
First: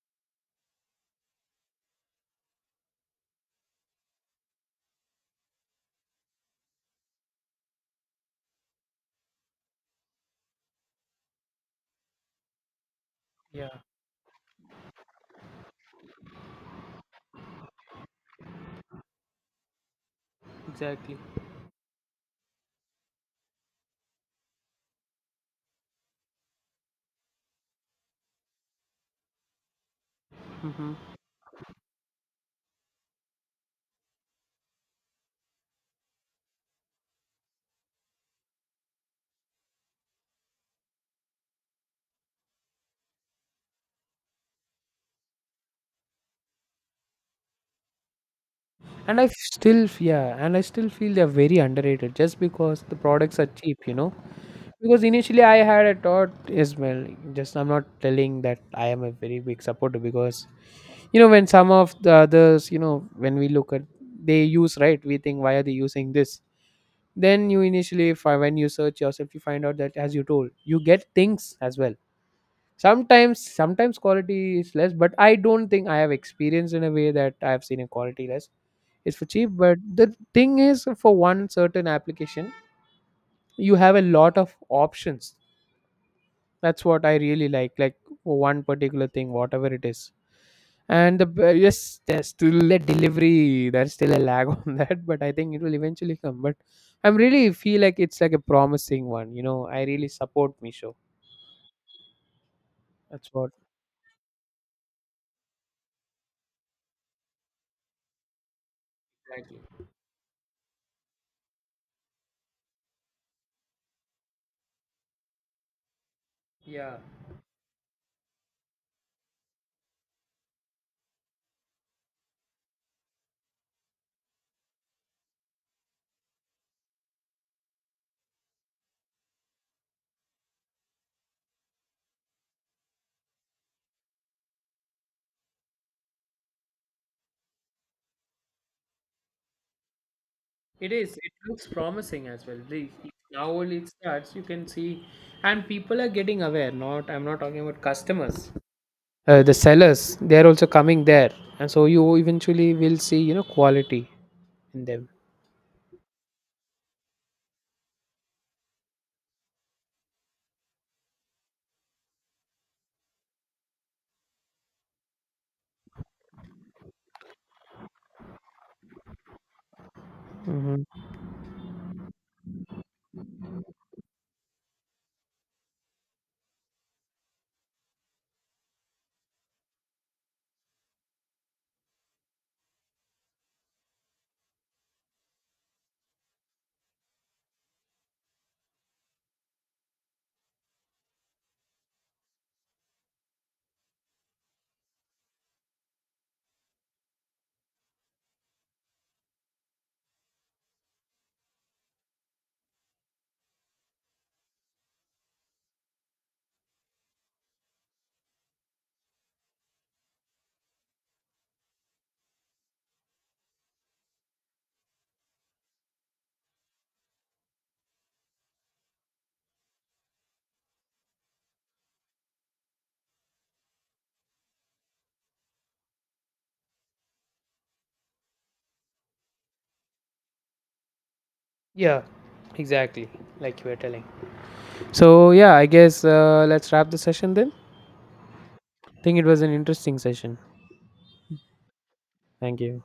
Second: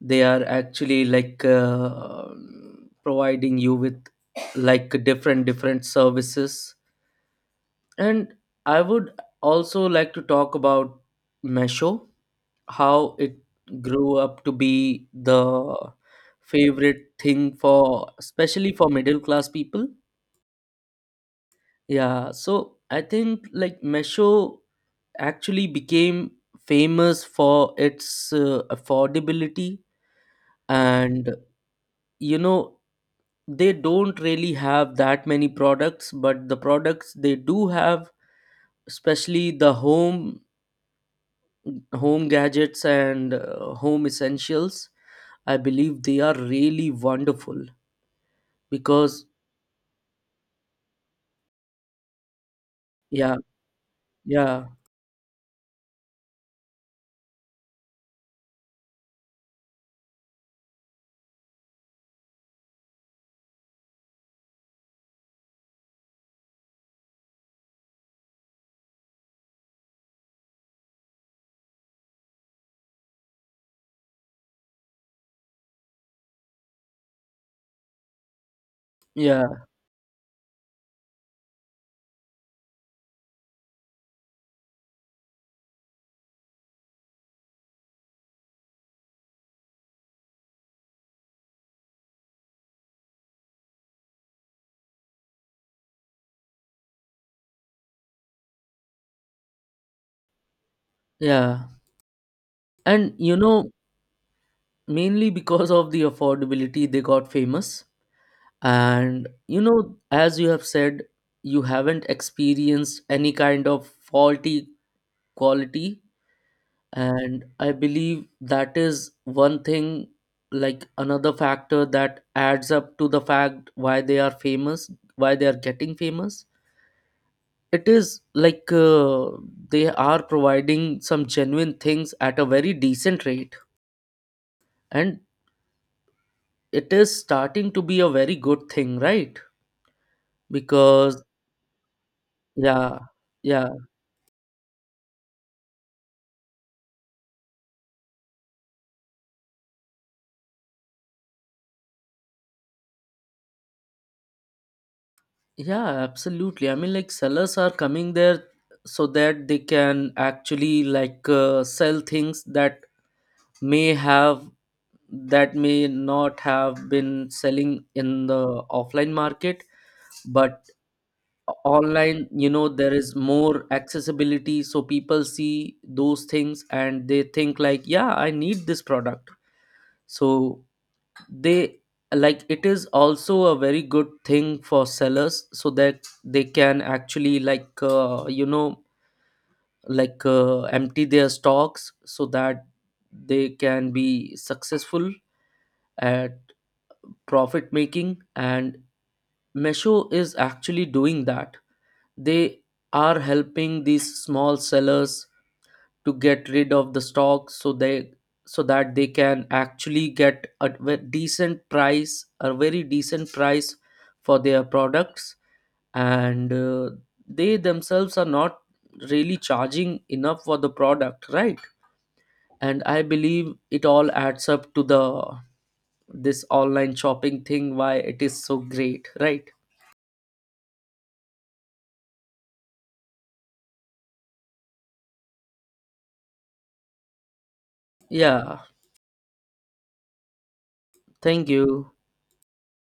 [SPEAKER 2] They are actually providing you with like different different services. And I would also like to talk about Mesho, how it
[SPEAKER 1] Yeah,
[SPEAKER 2] grew up to be the favorite thing for, especially for middle class people.
[SPEAKER 1] exactly.
[SPEAKER 2] Yeah, so I think like Mesho actually became famous for its affordability.
[SPEAKER 1] hmm
[SPEAKER 2] And you know, they don't really have that many products, but the products they do have, especially the home gadgets and home essentials, I believe they are really wonderful.
[SPEAKER 1] and
[SPEAKER 2] Because
[SPEAKER 1] I f- still f- yeah, and I still feel they're very underrated just because the
[SPEAKER 2] yeah,
[SPEAKER 1] products are cheap.
[SPEAKER 2] yeah,
[SPEAKER 1] Because initially I had a thought as well, just I'm not telling that I am a very big supporter because when some of the others, when we look at, they use, right, we think why are they using this. Then you when you search yourself, you find out that as you told, you get things as well. Sometimes quality is less, but I don't think I have experienced in a way that I have seen a quality less. It's for cheap,
[SPEAKER 2] yeah,
[SPEAKER 1] but the thing is for one certain application you have a lot of options. That's what I really like, for one particular thing, whatever it is. Yes, there's still a delivery. There's still a lag on that, but I think it will eventually come. But I'm really feel like it's like a promising one. I really support Misho.
[SPEAKER 2] yeah. And
[SPEAKER 1] That's
[SPEAKER 2] you
[SPEAKER 1] what.
[SPEAKER 2] know, mainly because of the affordability they got famous. And
[SPEAKER 1] Exactly.
[SPEAKER 2] you know, as you have said, you haven't experienced any kind of faulty quality,
[SPEAKER 1] Yeah,
[SPEAKER 2] and I believe that is one thing, like another factor that adds up to the fact why they are famous, why they are getting famous. It is they are providing some genuine things at a very decent rate, and it is starting to be a very good thing, right?
[SPEAKER 1] it is.
[SPEAKER 2] Because
[SPEAKER 1] It looks promising as well.
[SPEAKER 2] yeah,
[SPEAKER 1] Now
[SPEAKER 2] yeah,
[SPEAKER 1] only it starts, you can see, and people are getting aware. Not, I'm not talking about customers. The sellers, they're also coming there, and so you eventually will see, quality in them.
[SPEAKER 2] yeah, absolutely. I mean, like sellers are coming there so that they can actually sell things may have that may not have been selling in the offline market. But
[SPEAKER 1] Hmm.
[SPEAKER 2] online, you know, there is more accessibility, so people see those things and they think like, yeah, I need this product. So they, like, it is also a very good thing for sellers so that they can actually empty their stocks, so that they can be successful at profit making. And Mesho is actually doing that. They are helping these small sellers to get rid of the stocks, so that they can actually get a very decent price for their products. And they themselves are not really charging enough for the product, right? And I believe it all adds up to the this online shopping thing, why it is so great, right?
[SPEAKER 1] Yeah, exactly. Like you were telling. So yeah, I guess let's wrap the session then.
[SPEAKER 2] Yeah.
[SPEAKER 1] Think it was an interesting session.
[SPEAKER 2] Thank you.
[SPEAKER 1] Thank you.